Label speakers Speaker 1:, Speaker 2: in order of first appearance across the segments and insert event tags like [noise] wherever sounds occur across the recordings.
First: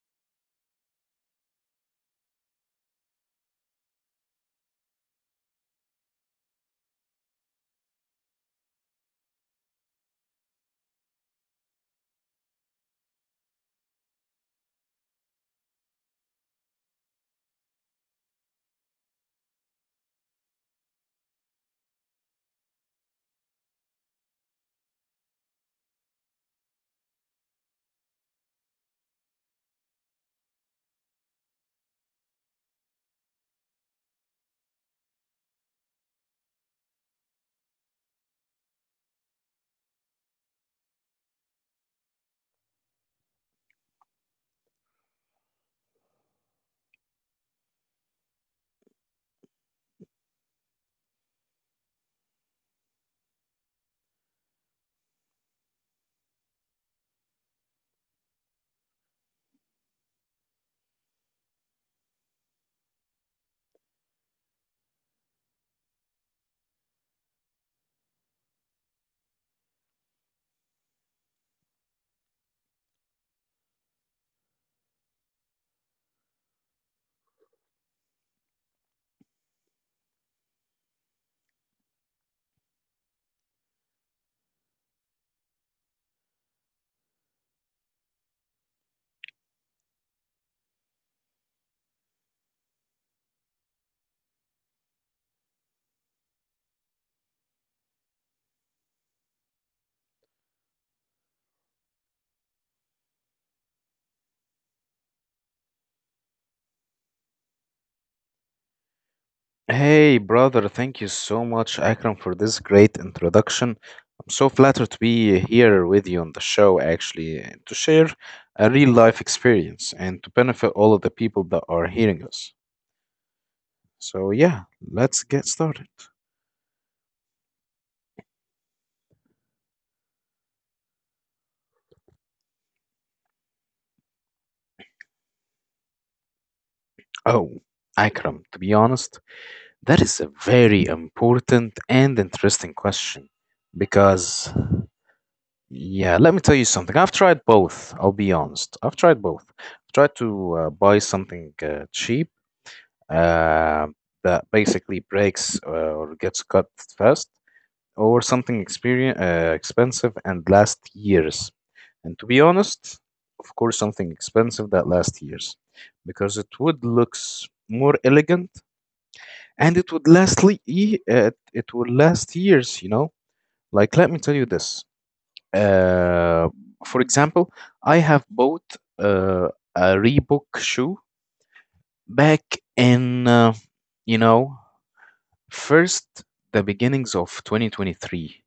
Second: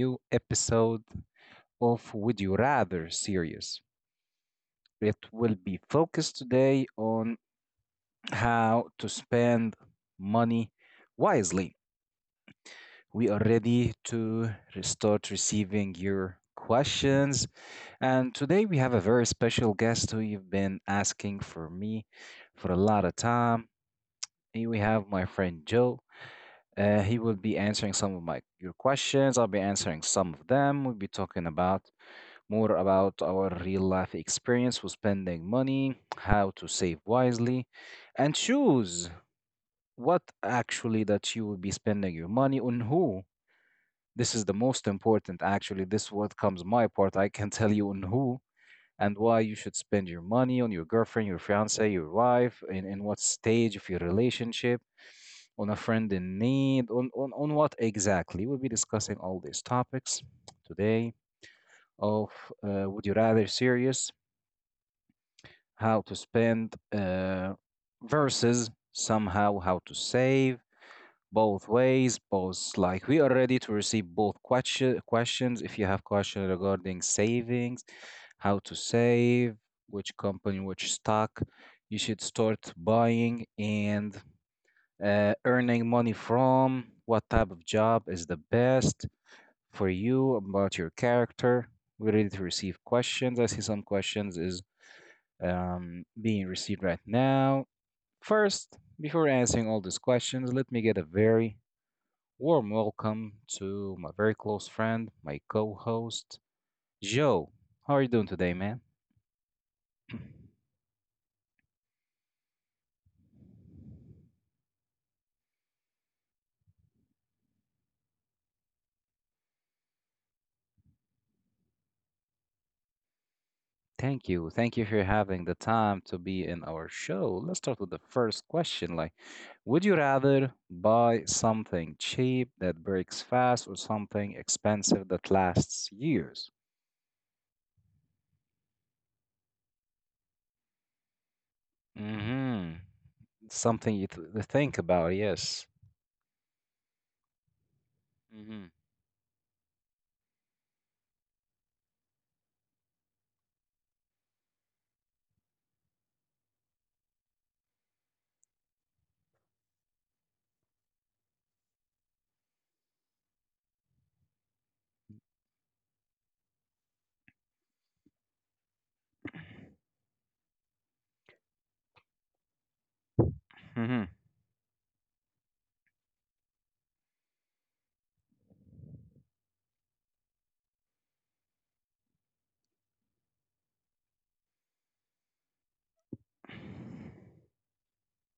Speaker 1: new episode of Would You Rather series. It will be focused today on how to spend money wisely. We are ready to start receiving your questions, and today we have a very special guest who you've been asking for me for a lot of time. Here we have my friend Joe. He will be answering some of my your questions. I'll be answering some of them. We'll be talking about more about our real life experience with spending money, how to save wisely, and choose what actually that you will be spending your money on who. This is the most important actually. This what comes my part. I can tell you on who and why you should spend your money on your girlfriend, your fiance, your wife, in what stage of your relationship on a friend in need, on what exactly? We'll be discussing all these topics today of Would You Rather series, how to spend versus somehow how to save, both ways, both like we are ready to receive both questions. If you have questions regarding savings, how to save, which company, which stock you should start buying, and earning money from, what type of job is the best for you, about your character. We're ready to receive questions. I see some questions is being received right now. First, before answering all these questions, let me get a very warm welcome to my very close friend, my co-host, Joe. How are you doing today, man?
Speaker 2: Hey, brother,
Speaker 1: [clears throat]
Speaker 2: thank you so much, Akram, for this great introduction. I'm so flattered to be here with you on the show, actually, and to share a real life experience and to benefit all of the people that are hearing us. So,
Speaker 1: Thank
Speaker 2: yeah,
Speaker 1: you. Thank you for
Speaker 2: let's get
Speaker 1: having the
Speaker 2: started.
Speaker 1: time to be in our show. Let's start with the first question. Like, would you rather buy something cheap that breaks fast or something expensive that lasts years?
Speaker 2: Oh, Akram, to be honest, that is a very important and interesting
Speaker 1: Mm-hmm.
Speaker 2: question
Speaker 1: Something you
Speaker 2: because,
Speaker 1: think about, yes.
Speaker 2: yeah, let me tell you something. I've tried both, I'll be honest.
Speaker 1: Mm-hmm.
Speaker 2: I've tried both. I've tried to buy something cheap uh, that basically breaks or gets cut fast, or something experience, expensive and lasts years. And to be honest, of course, something expensive that lasts years because it would looks more elegant and it would last years. You know, like let
Speaker 1: Mm-hmm.
Speaker 2: me tell you this. Uh, for example, I have bought uh, a Reebok shoe back in you know first, the beginnings of 2023.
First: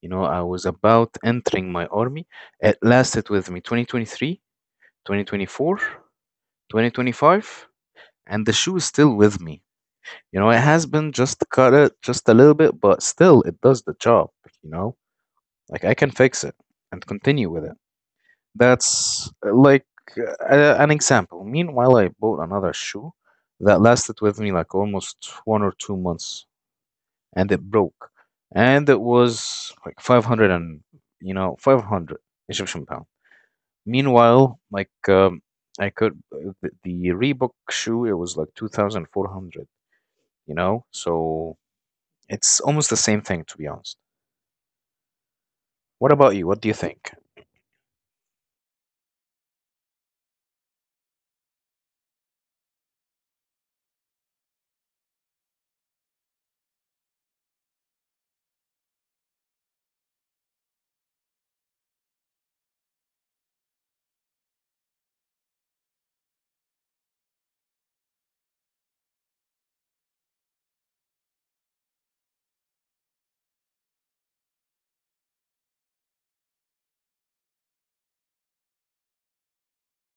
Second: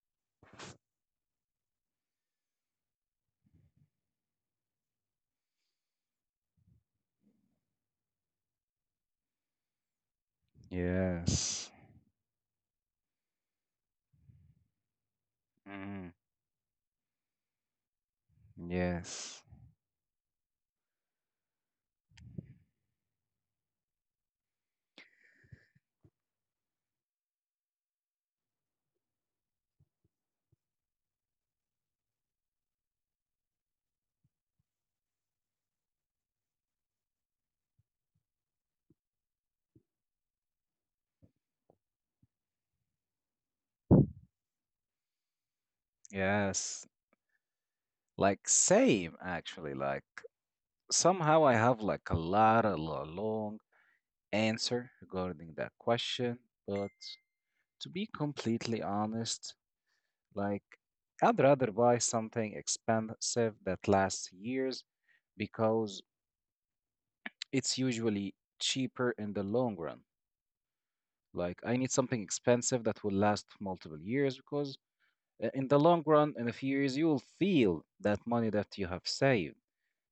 Speaker 2: You know, I was about entering my army. It lasted with me 2023, 2024, 2025, and the shoe is still with me. You know, it has been just
Speaker 1: Yes.
Speaker 2: cut it just a little bit, but still it does the job, you know? Like I
Speaker 1: Mm-hmm.
Speaker 2: can fix it and continue with it. That's
Speaker 1: Yes.
Speaker 2: like uh, an example. Meanwhile, I bought another shoe that lasted with me like almost 1 or 2 months. And it broke, and it was like 500 and 500 Egyptian pound. Meanwhile, like I could the Reebok shoe, it was like 2,400. You know, so it's almost the same thing to be honest. What about you? What do you
Speaker 1: Yes.
Speaker 2: think?
Speaker 1: Like same actually. Like somehow I have like a lot of a long answer regarding that question, but to be completely honest, like I'd rather buy something expensive that lasts years because it's usually cheaper in the long run. Like I need something expensive that will last multiple years because in the long run, in a few years, you will feel that money that you have saved.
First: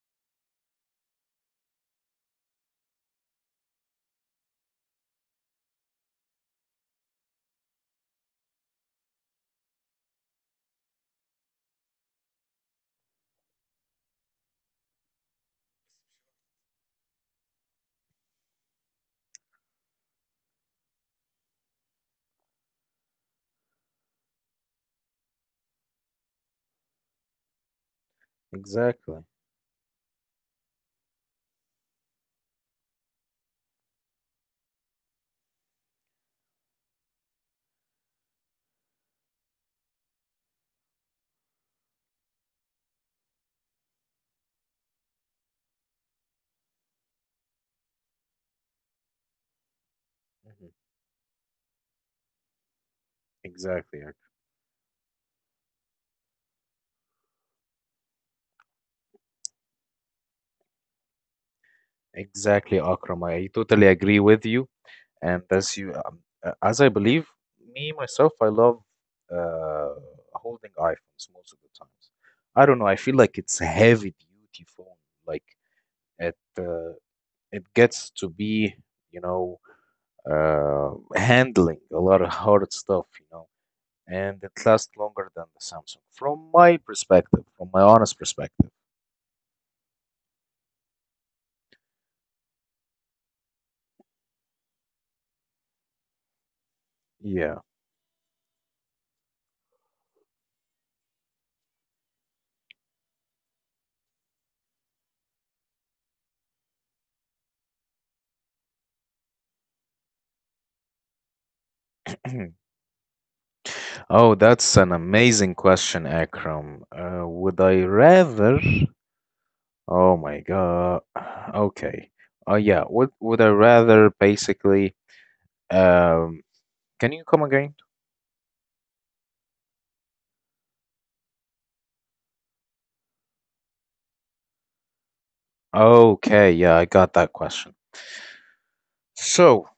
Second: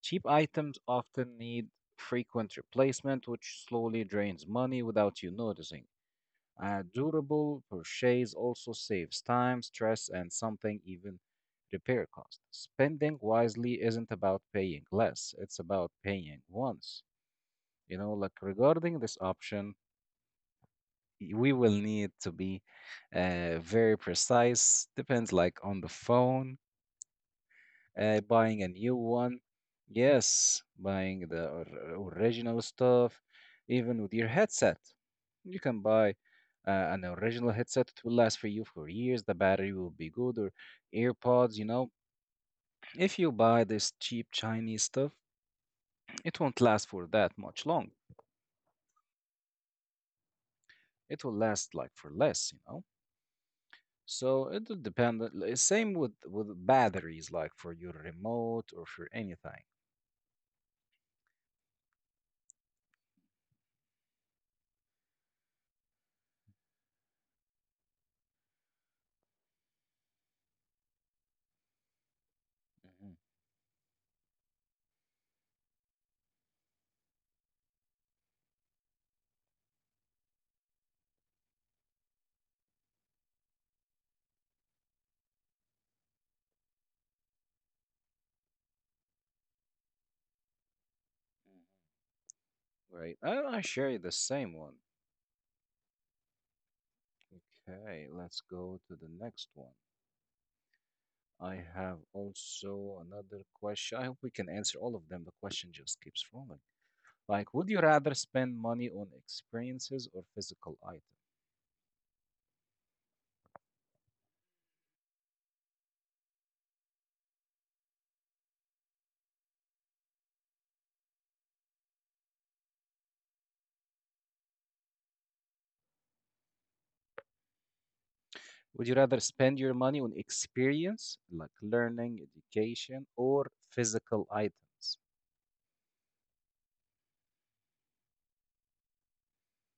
Speaker 1: Cheap items often need frequent replacement, which slowly drains money without you noticing. A durable purchase also saves time, stress, and something even repair cost. Spending wisely isn't about paying less, it's about paying once. You know, like regarding this option, we will need to be very precise. Depends like on the phone buying a new
Speaker 2: Exactly.
Speaker 1: one. Yes, buying the original stuff, even with your headset. You can buy an original headset, it will last for you for years. The battery will be good, or AirPods, you know. If you buy this cheap Chinese stuff, it won't last for that much long.
Speaker 2: Mhm.
Speaker 1: It will last like for less, you know.
Speaker 2: Exactly.
Speaker 1: So it'll depend. Same with batteries, like for your remote or for anything.
Speaker 2: Exactly, Akram. I totally agree with you. And as I believe me myself, I love uh, holding iPhones most of the times. I don't know. I
Speaker 1: Mhm.
Speaker 2: feel like it's a heavy duty phone. Like it uh, it gets to be you know handling a lot of hard stuff. You know, and it lasts longer than the Samsung from my perspective, from my honest perspective.
Speaker 1: Right. I share you the same one.
Speaker 2: Yeah.
Speaker 1: Okay, let's go to the next one. I have also another question. I hope we can answer all of them. The question just keeps rolling. Like, would you rather spend money on experiences or physical items?
Speaker 2: [clears throat] Oh, that's an amazing question, Akram. Would I rather? Oh my God. Okay. Oh yeah. Would I rather basically, um can you come again?
Speaker 1: Would you rather spend your money on experience, like learning, education, or physical items?
Speaker 2: Okay, yeah, I got that question. So,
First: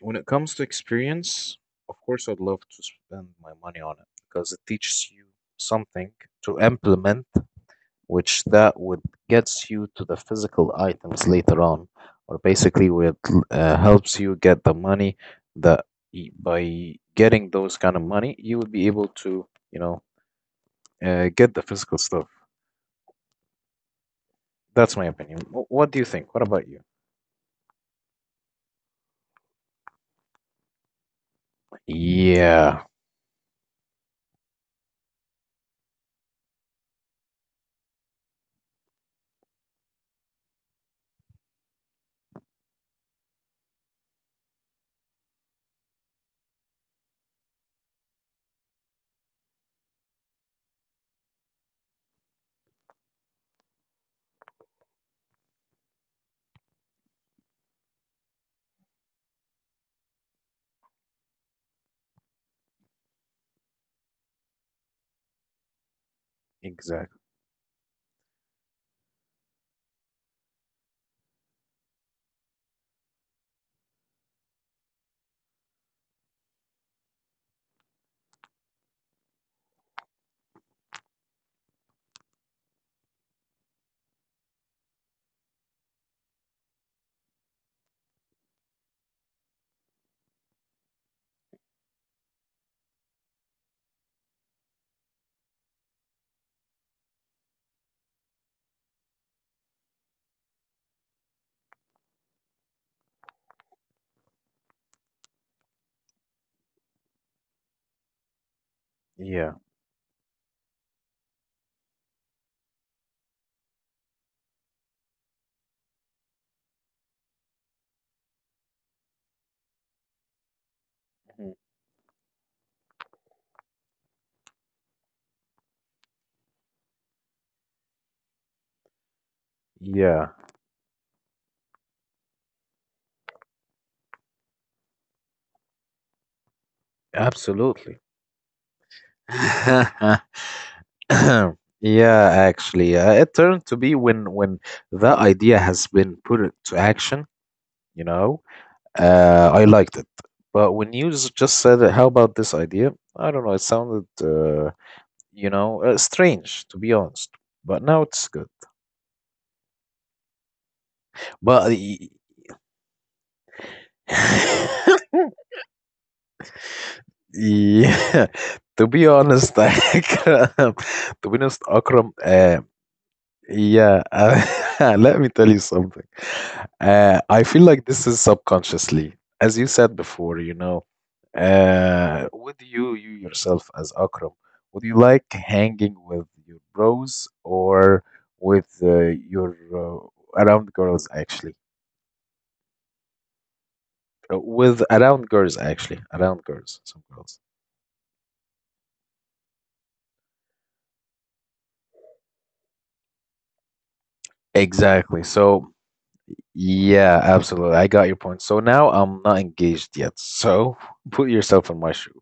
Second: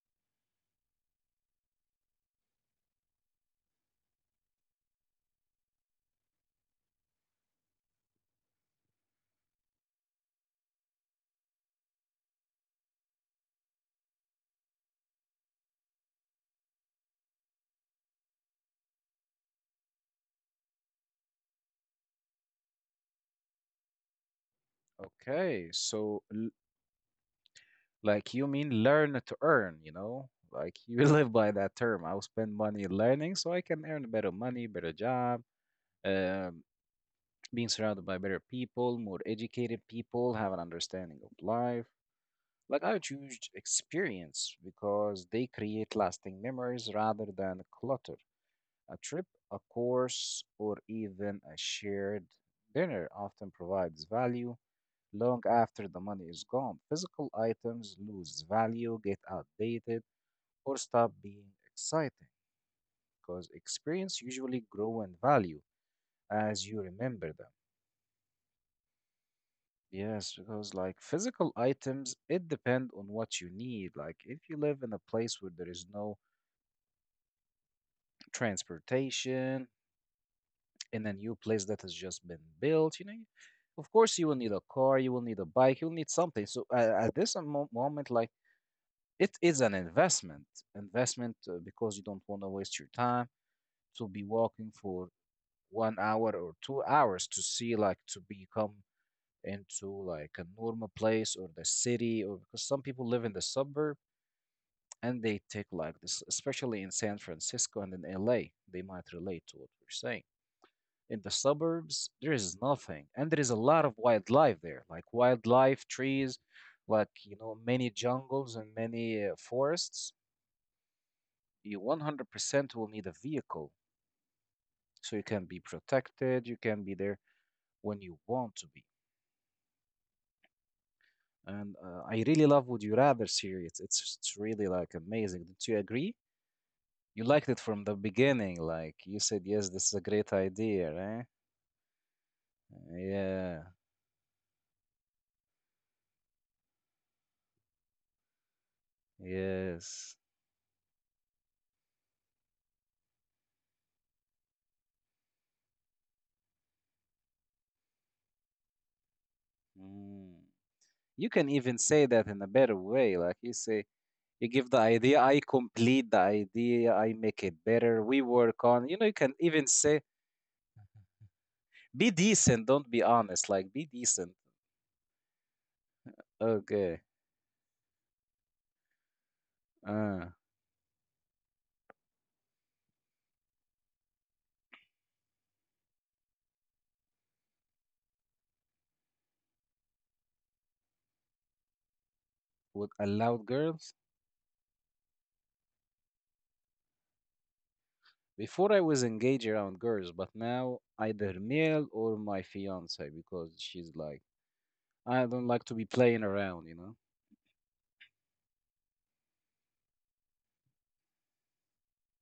Speaker 2: when it comes to experience, of course I'd love to spend my money on it because it teaches you something to implement which that would gets you to the physical items later on, or basically what helps you get the money that by getting those kind of money, you will be able to, you know, get the physical stuff. That's my opinion.
Speaker 1: Okay,
Speaker 2: What do you
Speaker 1: so
Speaker 2: think? What about you?
Speaker 1: like you mean learn to earn, you know? Like you [laughs] live by that term. I will spend
Speaker 2: Yeah,
Speaker 1: money learning so I can earn better money, better job, um, being surrounded by better people, more educated people, have an understanding of life. Like I choose experience because they create lasting memories rather than clutter. A trip, a course, or even a shared dinner often provides value long after the money is gone. Physical items lose value, get outdated, or stop being exciting because experience usually grow in value as you
Speaker 2: exactly.
Speaker 1: remember them. Yes, because like physical items, it depend on what you need. Like if you live in a place where there is no transportation in a new place that has just been built. You know, of course, you will need a car, you will need a bike, you will need something. So at this moment, like it is an investment, investment because you don't want to waste your time to be walking for 1 hour or 2 hours to see like to become into like a normal place or the city or because some people live in the suburb and they take like this, especially in San Francisco and in LA. They might relate
Speaker 2: Yeah.
Speaker 1: to what we're saying. In the suburbs, there is nothing. And there is a lot of wildlife there, like wildlife, trees, like, you know, many jungles and many forests.
Speaker 2: Mhm.
Speaker 1: You 100% will need a vehicle so you can be protected, you can be there when you want to be.
Speaker 2: Yeah,
Speaker 1: And I really love Would You Rather series. It's really like amazing. Don't you agree? You liked it from the
Speaker 2: absolutely.
Speaker 1: beginning, like you said, yes, this is a great
Speaker 2: [coughs]
Speaker 1: idea, right?
Speaker 2: [laughs] [clears throat] Yeah, actually, it
Speaker 1: Yeah,
Speaker 2: turned to be when that idea has been put to action. you know, I liked it.
Speaker 1: yes.
Speaker 2: But when you just said it, how about this idea? I don't know. It sounded, strange, to be honest. But now it's good.
Speaker 1: Mm. You can
Speaker 2: But
Speaker 1: even say
Speaker 2: y-
Speaker 1: that in a better way. Like you say, you give the
Speaker 2: [laughs]
Speaker 1: idea, I complete the idea, I make it better, we
Speaker 2: yeah,
Speaker 1: work
Speaker 2: [laughs]
Speaker 1: on.
Speaker 2: to
Speaker 1: You know,
Speaker 2: be
Speaker 1: you can
Speaker 2: honest, [laughs]
Speaker 1: even say,
Speaker 2: Akram, to be honest,
Speaker 1: be
Speaker 2: Akram,
Speaker 1: decent, don't be honest. Like, be
Speaker 2: yeah,
Speaker 1: decent.
Speaker 2: [laughs] let me tell you something.
Speaker 1: Okay.
Speaker 2: I feel like this is subconsciously, as you said
Speaker 1: Uh,
Speaker 2: before, with you, you yourself as Akram, would you like hanging with your bros or with your around girls actually?
Speaker 1: would allow girls?
Speaker 2: With around girls actually, around girls, some girls.
Speaker 1: Before I was engaged around girls, but now either Mel or my fiance because she's like,
Speaker 2: Exactly.
Speaker 1: I don't like
Speaker 2: So
Speaker 1: to be playing around, you know?
Speaker 2: yeah, absolutely. I got your point. So now I'm not engaged yet. So [laughs] put yourself in my shoe.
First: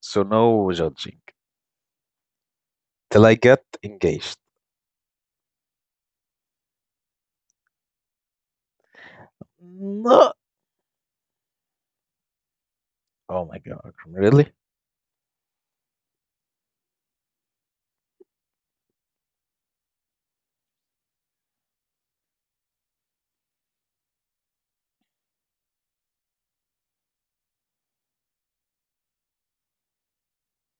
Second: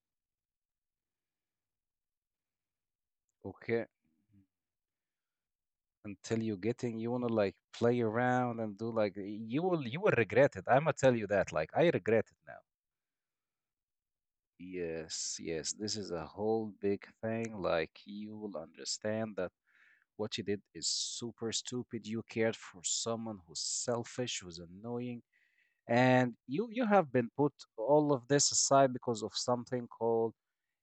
Speaker 2: So no judging till I get
Speaker 1: Okay.
Speaker 2: engaged.
Speaker 1: Until you're getting you want to like play around and do like you will
Speaker 2: No.
Speaker 1: regret it. I'm gonna tell you that, like I regret it now.
Speaker 2: Oh my God, Akram, really?
Speaker 1: Yes, yes, this is a whole big thing. Like you will understand that what you did is super stupid. You cared for someone who's selfish, who's annoying, and you have been put all of this aside because of something called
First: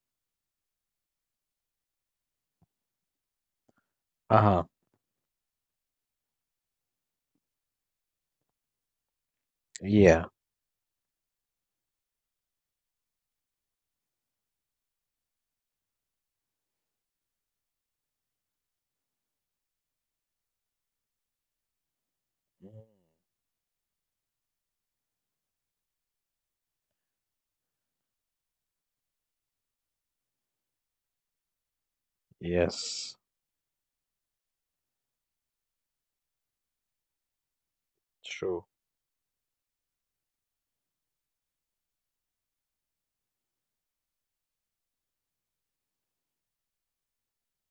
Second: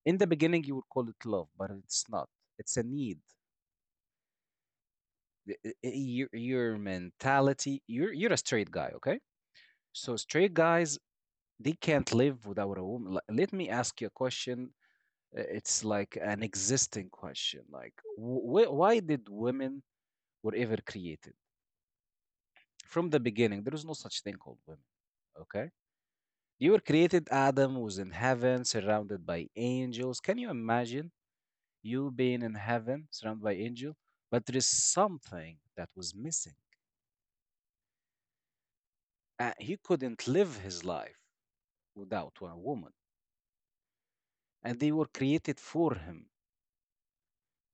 Speaker 1: in the beginning you would call it love, but it's not, it's a need.
Speaker 2: Uh-huh.
Speaker 1: Your mentality, you're a straight guy, okay? So
Speaker 2: Yeah.
Speaker 1: straight guys, they can't live without a woman. Like, let me ask you a question. It's like an existing question. Like, why did women were ever created?
Speaker 2: Mm.
Speaker 1: From the beginning, there is no such thing called women. Okay, you were created. Adam was in heaven, surrounded by angels. Can you imagine you being in heaven,
Speaker 2: Yes.
Speaker 1: surrounded by angels? But there is something that was missing.
Speaker 2: True.
Speaker 1: He couldn't live his life without one woman, and they were created for him.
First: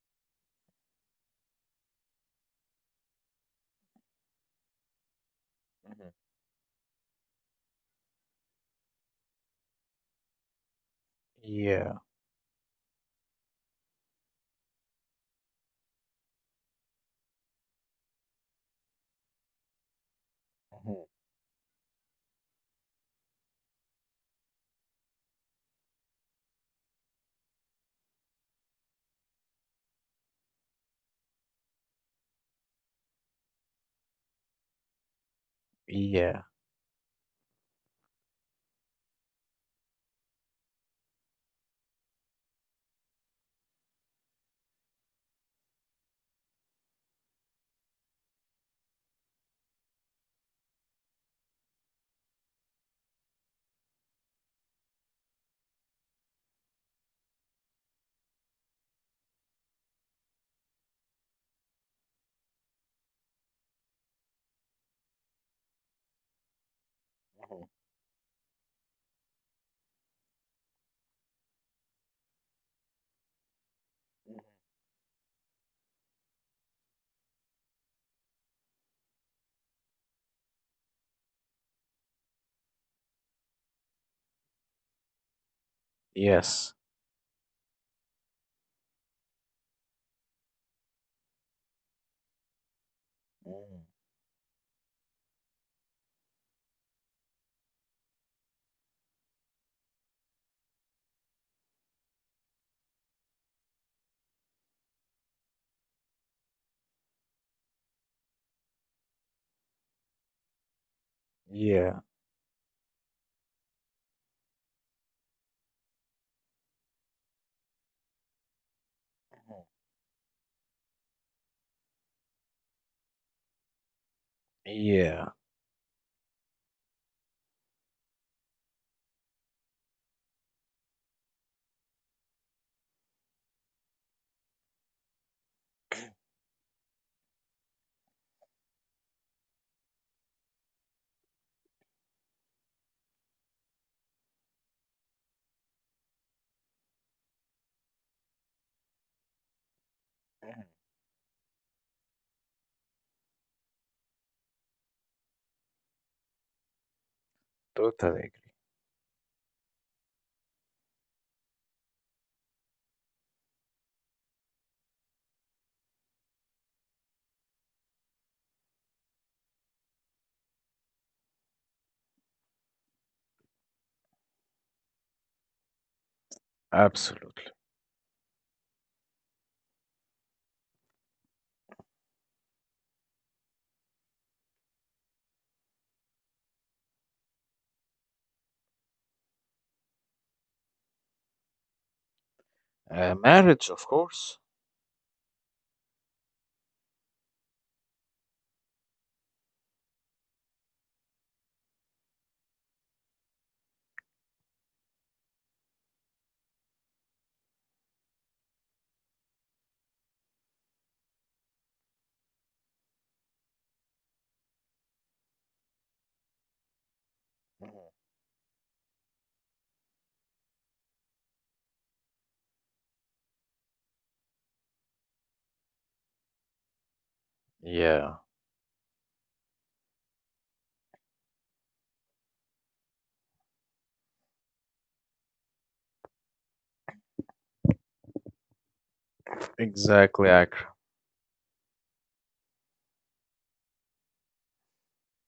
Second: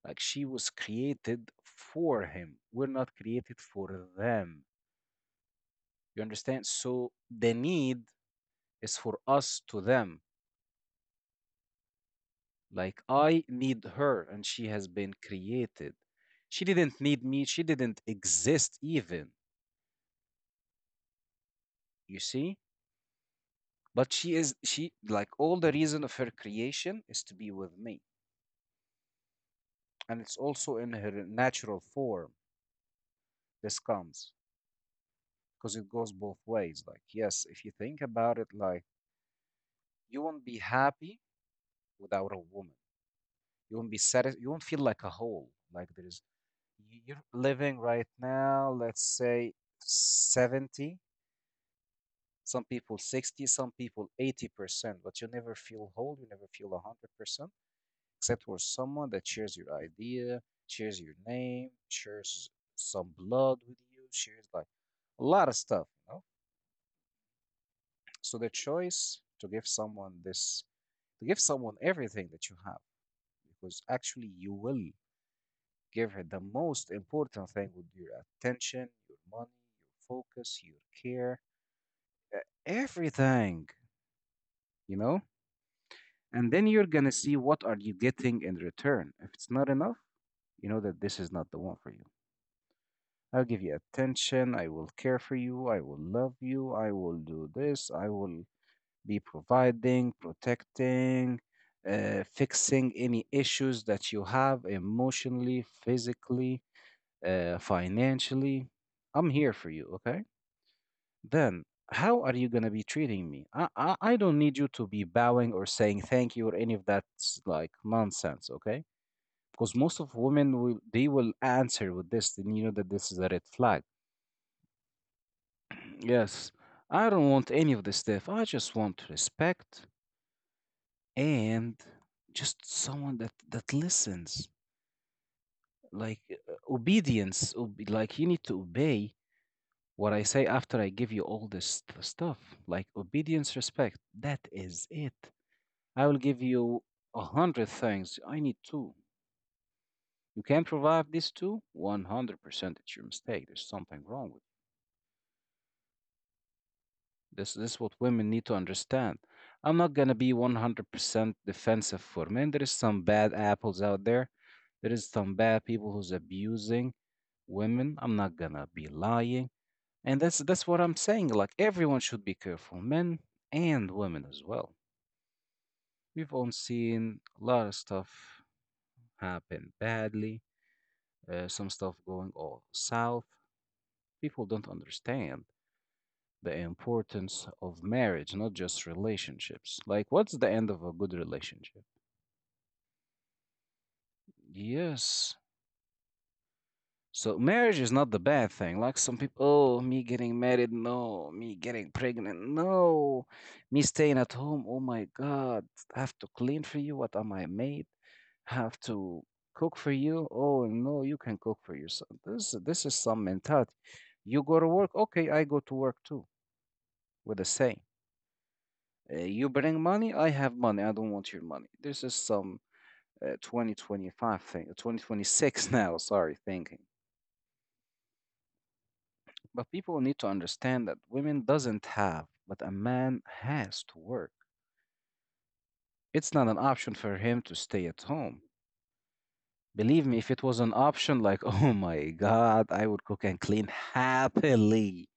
Speaker 1: Like she was created for him. We're not created for them.
Speaker 2: Hmm.
Speaker 1: You understand? So the need is for us to them.
Speaker 2: Yeah.
Speaker 1: Like I need her and she has been created. She didn't need me. She didn't exist even.
Speaker 2: Hmm.
Speaker 1: You see? But she is she like all the reason of her creation is to be with me. And it's also in her natural form. This comes because it goes both
Speaker 2: Yeah.
Speaker 1: ways. Like, yes, if you think about it, like you won't be happy without a woman. You won't be satisfied. You won't feel like a whole. Like there is you're living right now, let's say 70, some people 60, some people 80%, but you never feel whole, you never feel 100%, except for someone that shares your idea, shares your name, shares some blood with you, shares like a lot of stuff, you know? So the choice to give someone this to give someone everything that you have because actually you will give her the most important thing with your attention, your money, your focus, your care, uh, everything, you know? And then
Speaker 2: Yes.
Speaker 1: you're gonna see what are you getting in return. If it's not enough, you know that this is not the one for you. I'll give you
Speaker 2: Mm.
Speaker 1: attention, I will care for you, I will love you, I will do this, I will be providing, protecting, fixing any issues that you have emotionally, physically, financially, I'm here for you, okay? Then
Speaker 2: Yeah.
Speaker 1: how are you gonna be treating me? I don't need you to be bowing or saying thank you or any of that like nonsense, okay? Because most of women will they will answer with this, and you know that this is a red flag.
Speaker 2: Yeah.
Speaker 1: [clears throat] Yes, I don't want any of this stuff. I just want respect and just someone that listens. Like obedience, like you need to obey what I say after I give you all this stuff, like obedience, respect, that is it. I will give you a hundred things. I need two. You can't provide these two? 100% it's your mistake. There's something wrong with you. This is what
Speaker 2: Totally
Speaker 1: women need
Speaker 2: agree.
Speaker 1: to understand. I'm not going to be 100% defensive for men. There is some bad apples out there. There is some bad people who's abusing women. I'm not going to be lying. And that's what I'm saying. Like everyone should be careful, men and women as well. We've all seen
Speaker 2: Absolutely.
Speaker 1: a lot of stuff happen badly, some stuff going all south. People don't understand the importance of marriage, not just relationships. Like, what's the end of a good relationship?
Speaker 2: Marriage, of course.
Speaker 1: Yes, so marriage is not the bad thing. Like some people, oh, me getting married, no, me getting pregnant, no, me staying at home, oh my God, I have to clean for you. What am I made? Have to cook for you? Oh no, you can cook for yourself. This is some mentality. You go to work, okay, I go to work too with the same. You bring money, I have money. I don't want your money. This is some 2025 thing, 2026 [laughs] now. Sorry, thinking.
Speaker 2: Yeah.
Speaker 1: But people need to understand that women doesn't have, but a man has to work. It's not an option for him to stay at home. Believe me,
Speaker 2: Exactly,
Speaker 1: if it
Speaker 2: Akram.
Speaker 1: was an option, like, [laughs] oh my God, I would cook and clean happily.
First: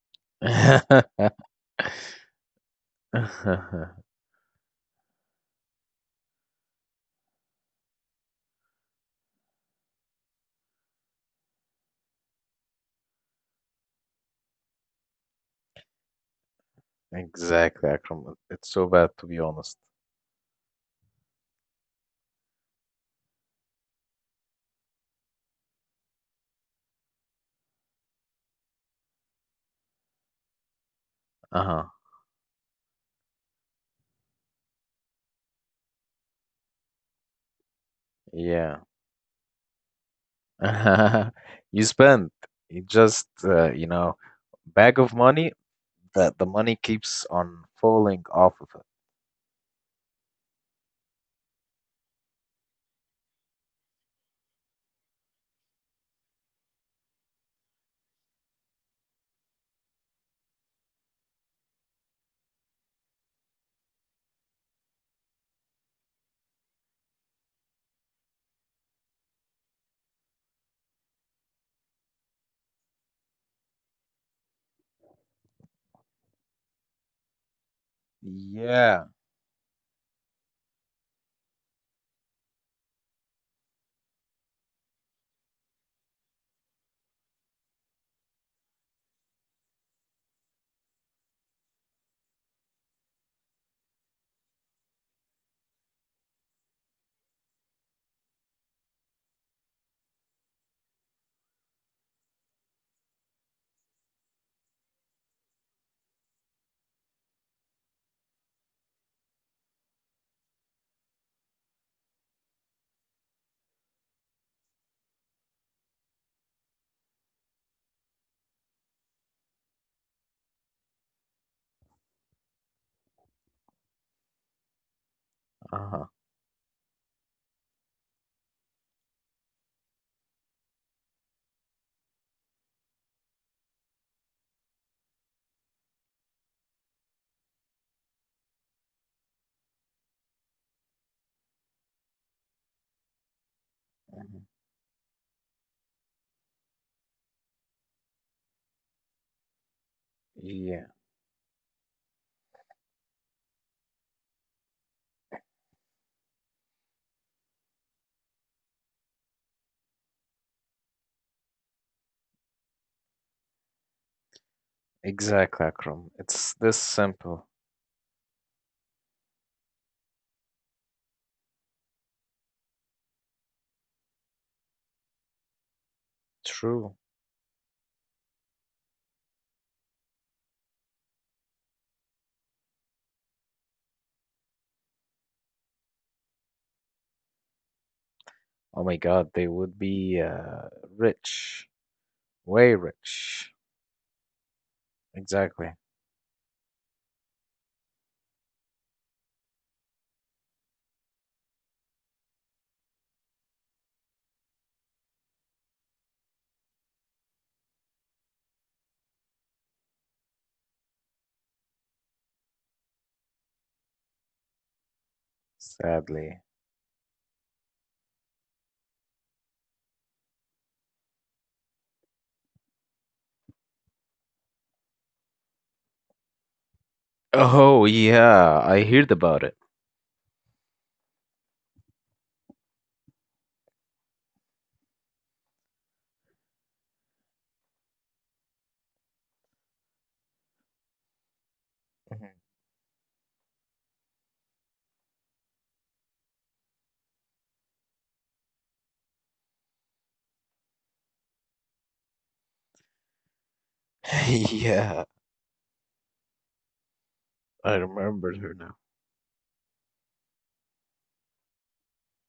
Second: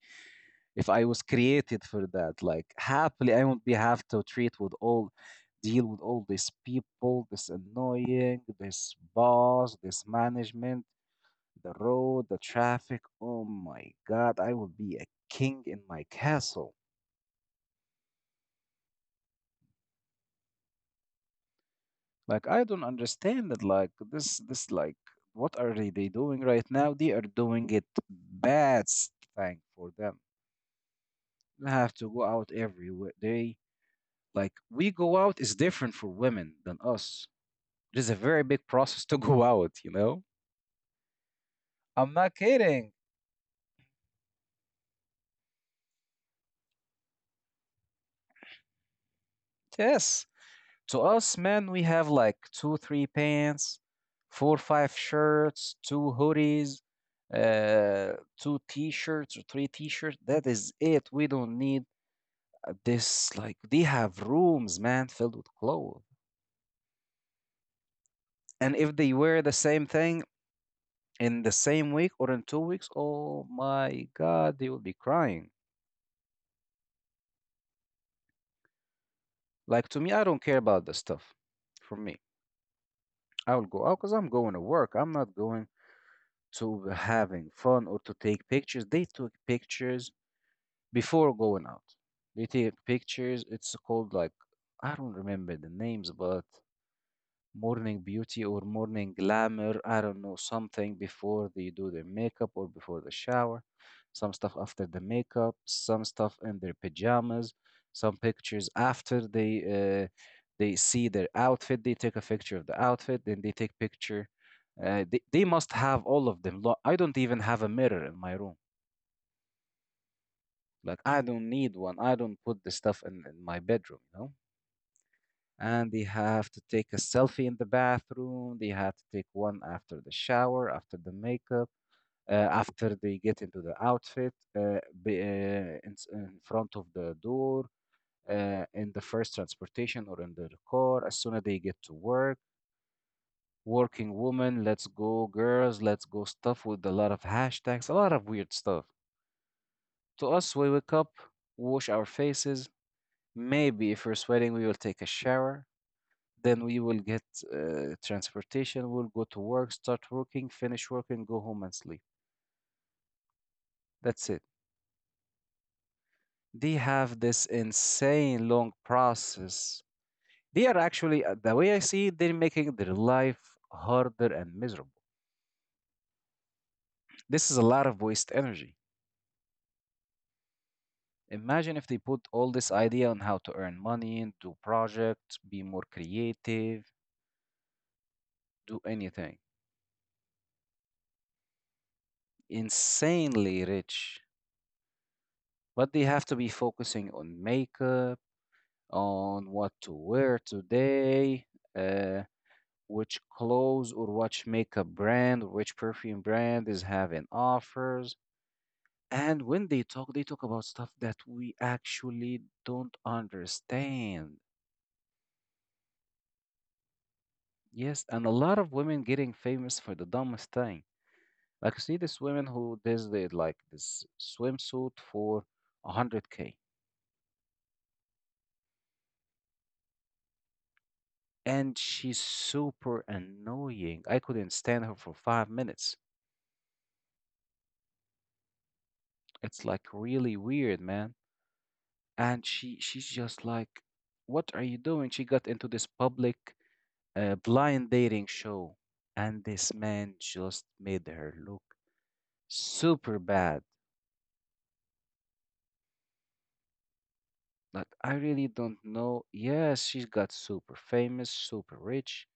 Speaker 1: If I was
Speaker 2: [laughs]
Speaker 1: created for that, like happily, I won't be
Speaker 2: [laughs]
Speaker 1: have to treat with all, deal with all these people, this annoying, this boss, this management, the road, the traffic. Oh my God, I would be a king in my castle.
Speaker 2: Exactly, Akram. It's so bad to be honest.
Speaker 1: Like I don't understand it. Like this like what are they doing right now? They are doing it bad thing for them. They have
Speaker 2: Uh-huh.
Speaker 1: to go out every day. Like we go out is different for women than us. It is a very big
Speaker 2: Yeah.
Speaker 1: process to [laughs] go out. You know,
Speaker 2: [laughs] You
Speaker 1: I'm not
Speaker 2: spend it
Speaker 1: kidding.
Speaker 2: just, bag of money that the money keeps on falling off of it.
Speaker 1: Yes, to us men, we have like two, three pants, four, five shirts, two hoodies, two t-shirts or three t-shirts, that is it. We don't need this. Like they have rooms, man, filled with clothes. And if they wear the same thing in the same week or in 2 weeks, oh my God, they will be crying.
Speaker 2: Yeah.
Speaker 1: Like to me, I don't care about the stuff. For me, I will go out because I'm going to work. I'm not going to having fun or to take pictures. They took pictures before going out. They take pictures. It's called like, I don't remember the names, but morning beauty or morning glamour. I don't know, something before they do their makeup or before the shower, some stuff after the makeup, some stuff in their pajamas, some pictures after they they see their outfit. They take a picture of the outfit, then they take picture. They must have all of them. I don't even have a mirror in my room. Like I don't need one. I don't put the stuff in my bedroom, you know? And they
Speaker 2: Uh-huh.
Speaker 1: have to take a selfie in the bathroom. They have to take one after the shower, after the makeup, uh, after they get into the outfit, in front of the door, in the first transportation or in the car, as soon as they get to work. Working
Speaker 2: Mhm.
Speaker 1: woman, let's go, girls, let's go, stuff with a lot of hashtags, a lot of weird stuff. To us, we wake
Speaker 2: Yeah,
Speaker 1: up, wash our faces. Maybe if we're sweating, we will take a shower. Then we will get transportation, we'll go to work, start working, finish working, go home and sleep. That's it.
Speaker 2: exactly, Akram, it's
Speaker 1: They
Speaker 2: this
Speaker 1: have this
Speaker 2: simple.
Speaker 1: insane long process. They are actually, the way I see it, they're making their life harder and miserable.
Speaker 2: True.
Speaker 1: This is a lot of waste energy. Imagine if they put all this idea on how to earn money, do projects, be more creative, do
Speaker 2: Oh my God,
Speaker 1: anything.
Speaker 2: they would be rich. Way rich.
Speaker 1: Insanely rich.
Speaker 2: Exactly.
Speaker 1: But they have to be focusing on makeup, on what to wear today, uh, which clothes or which makeup brand or which perfume brand is having offers. And when they talk about stuff that we actually don't understand.
Speaker 2: Sadly.
Speaker 1: Yes, and a lot of women getting famous for the dumbest thing. Like you see this woman who does the like this swimsuit for 100K,
Speaker 2: Oh yeah, I heard about it.
Speaker 1: and she's super annoying. I couldn't stand her for 5 minutes. It's like really weird, man.
Speaker 2: Mhm.
Speaker 1: And she's just like, what are you doing? She got into this public blind dating show and this man just made her look super bad.
Speaker 2: [laughs] Yeah, I
Speaker 1: Like I
Speaker 2: remembered
Speaker 1: really
Speaker 2: her
Speaker 1: don't
Speaker 2: now.
Speaker 1: know. Yes, she's got super famous, super rich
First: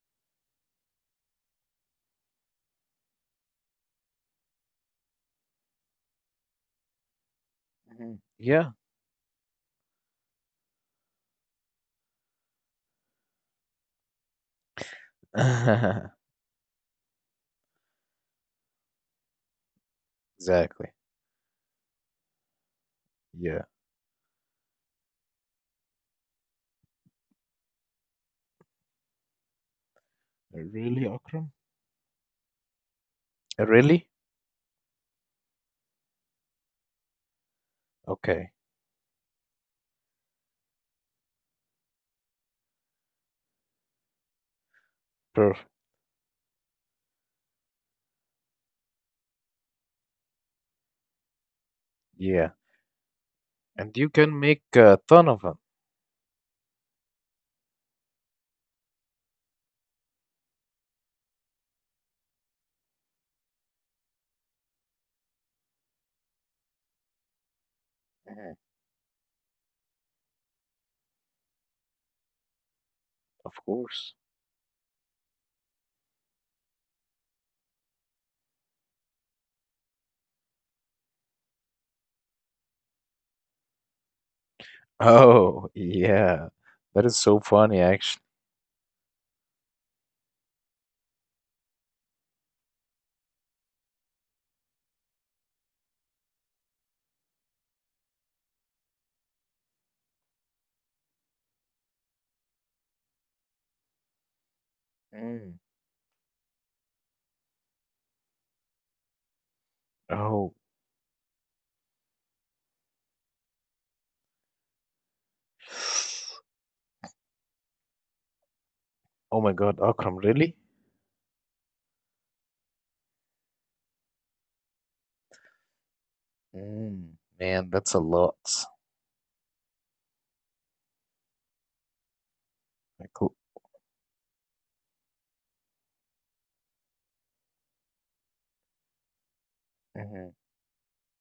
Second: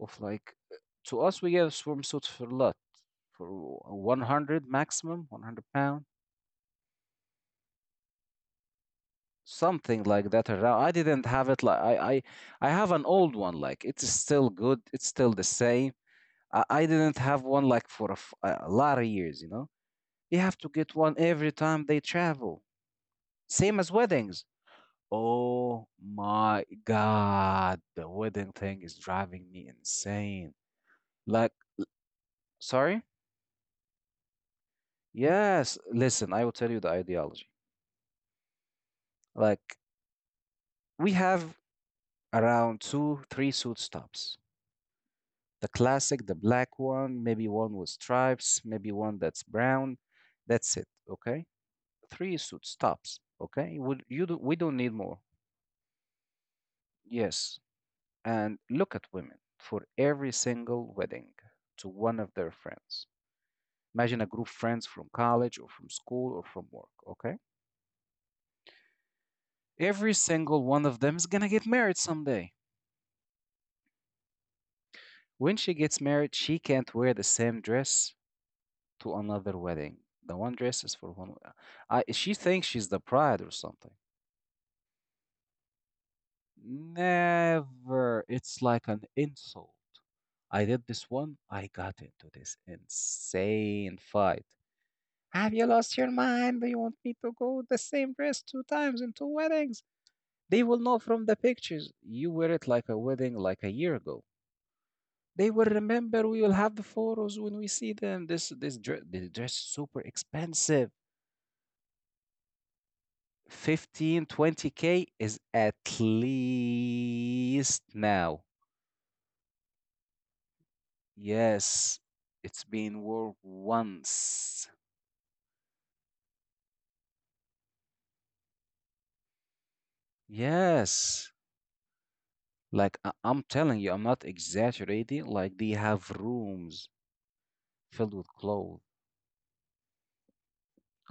Speaker 1: of like, to us we get swimsuits for lot for 100, maximum £100,
Speaker 2: Mhm. Yeah,
Speaker 1: something like that around. I didn't have it, like I have an old one, like it's still good, it's still the same.
Speaker 2: [laughs]
Speaker 1: I didn't have one like for a, a lot of years, you know? They have to
Speaker 2: exactly.
Speaker 1: get one every time they travel.
Speaker 2: Yeah.
Speaker 1: Same as weddings. Oh my God. The wedding thing is driving me insane.
Speaker 2: Really, Akram?
Speaker 1: Like, sorry?
Speaker 2: Really?
Speaker 1: Yes. Listen, I will tell you the ideology.
Speaker 2: Okay,
Speaker 1: Like, we have around two, three suit stops.
Speaker 2: perfect.
Speaker 1: The classic, the black one, maybe one with stripes, maybe one that's brown. That's it. Okay, three
Speaker 2: Yeah.
Speaker 1: suits tops. Okay,
Speaker 2: And
Speaker 1: would
Speaker 2: you
Speaker 1: you
Speaker 2: can
Speaker 1: do, we
Speaker 2: make
Speaker 1: don't need
Speaker 2: a
Speaker 1: more.
Speaker 2: ton of them.
Speaker 1: Yes, and look at women for every single wedding to one of their friends. Imagine a group of friends from college or from school or from work. Okay,
Speaker 2: Mhm.
Speaker 1: every single one of them is gonna get married someday.
Speaker 2: Of course.
Speaker 1: When she gets married, she can't wear the same dress to another wedding. The one dress is for one. I, she thinks she's the bride or something.
Speaker 2: Oh, [laughs] yeah. That is so funny, actually.
Speaker 1: Never. It's like an insult. I did this one. I got into this insane fight. Have you lost your mind? Do you want me to go with the same dress two times in two weddings? They will know from the pictures. You wear it like a wedding like a year ago. They
Speaker 2: Mm.
Speaker 1: will remember. We will have the photos when we see them. This dress, this dress is super
Speaker 2: Oh.
Speaker 1: expensive. 15-20K k is at least now.
Speaker 2: Oh my God, Akram, really?
Speaker 1: Yes, it's been worn once.
Speaker 2: Mm, man, that's a lot.
Speaker 1: Yes. Like
Speaker 2: I could.
Speaker 1: I'm telling you, I'm not exaggerating. Like they have rooms filled with clothes.
Speaker 2: Mhm.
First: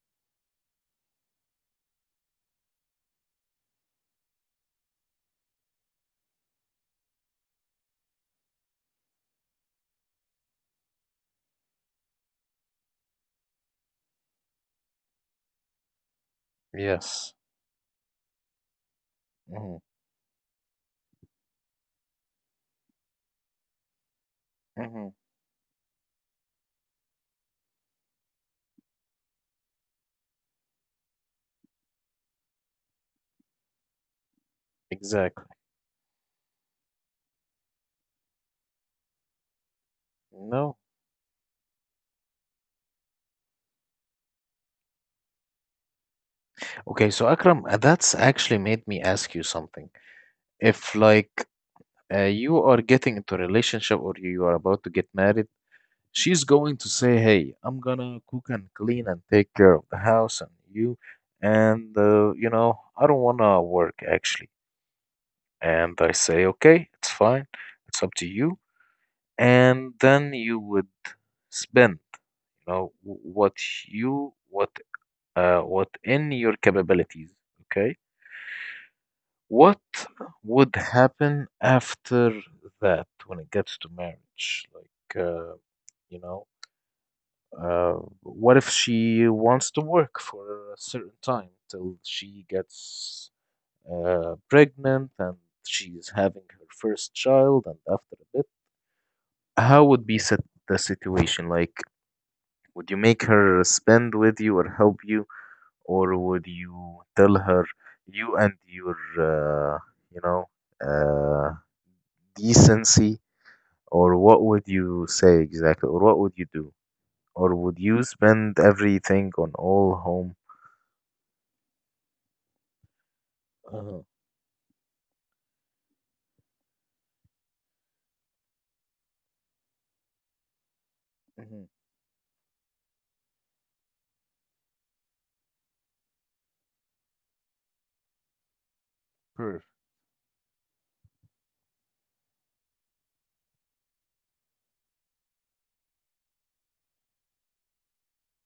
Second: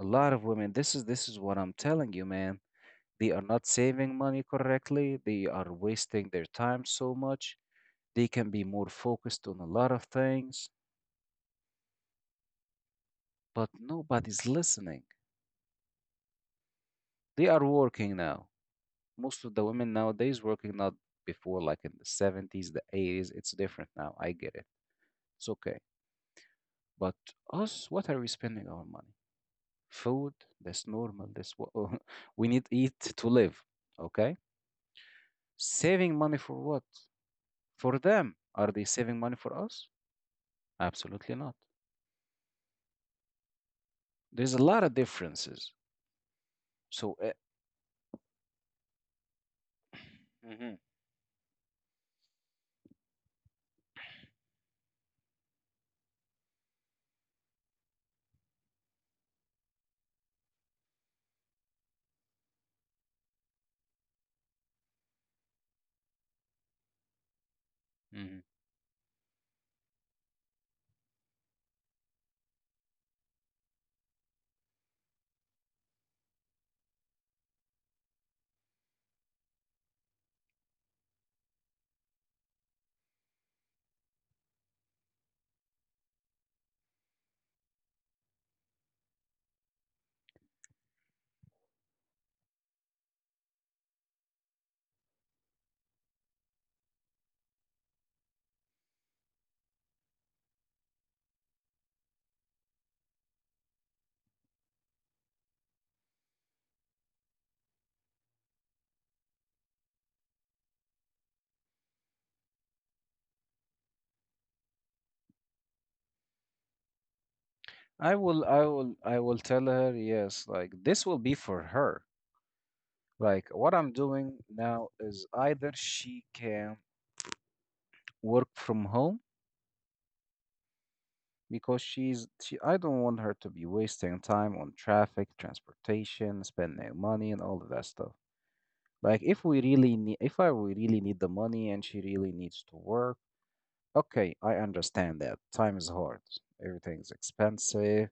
Speaker 1: A lot of women. This is what I'm telling you, man. They are not saving money correctly. They are wasting their time so much. They can be more focused on a lot of things, but nobody's listening.
Speaker 2: Yes.
Speaker 1: They are working now. Most of the
Speaker 2: Mhm.
Speaker 1: women nowadays working not before, like in the 70s, the 80s. It's different now. I get it.
Speaker 2: Mhm.
Speaker 1: It's okay. But us, what are we spending our money? Food. That's normal, that's what [laughs] we need. Eat to live, okay.
Speaker 2: Exactly.
Speaker 1: Saving money for what? For them? Are they saving money for us?
Speaker 2: No.
Speaker 1: Absolutely not. There's a lot of differences.
Speaker 2: Okay,
Speaker 1: So
Speaker 2: so Akram, that's actually made me ask you something.
Speaker 1: mhm,
Speaker 2: If like you are getting into a relationship or you are about to get married, she's going to say, "Hey, I'm gonna cook and clean and take care of the house and you, and, I don't wanna work actually." And I say, "Okay, it's fine. It's up to
Speaker 1: mhm.
Speaker 2: you." And then you would spend you know wh- what you what what in your capabilities. Okay, what would happen after that when it gets to marriage, like you know uh, what if she wants to work for a certain time till she gets pregnant and she's having her first child, and after a bit, how would be set the situation? Like, would you make her spend with you or help you, or would you tell her, you and your, you know, uh, decency, or what would you say exactly, or what would you do, or would you spend
Speaker 1: i will i
Speaker 2: everything
Speaker 1: will
Speaker 2: on
Speaker 1: i will
Speaker 2: all
Speaker 1: tell
Speaker 2: home?
Speaker 1: her yes, like this will be for her, like
Speaker 2: Uh-huh.
Speaker 1: what I'm doing now is either she can work from home,
Speaker 2: Hmm.
Speaker 1: because she I don't want her to be wasting time on traffic, transportation, spending money and all of that stuff. Like
Speaker 2: Perfect.
Speaker 1: if we really need, if I we really need the money and she really needs to work, okay, I understand that. Time is hard. Everything's expensive.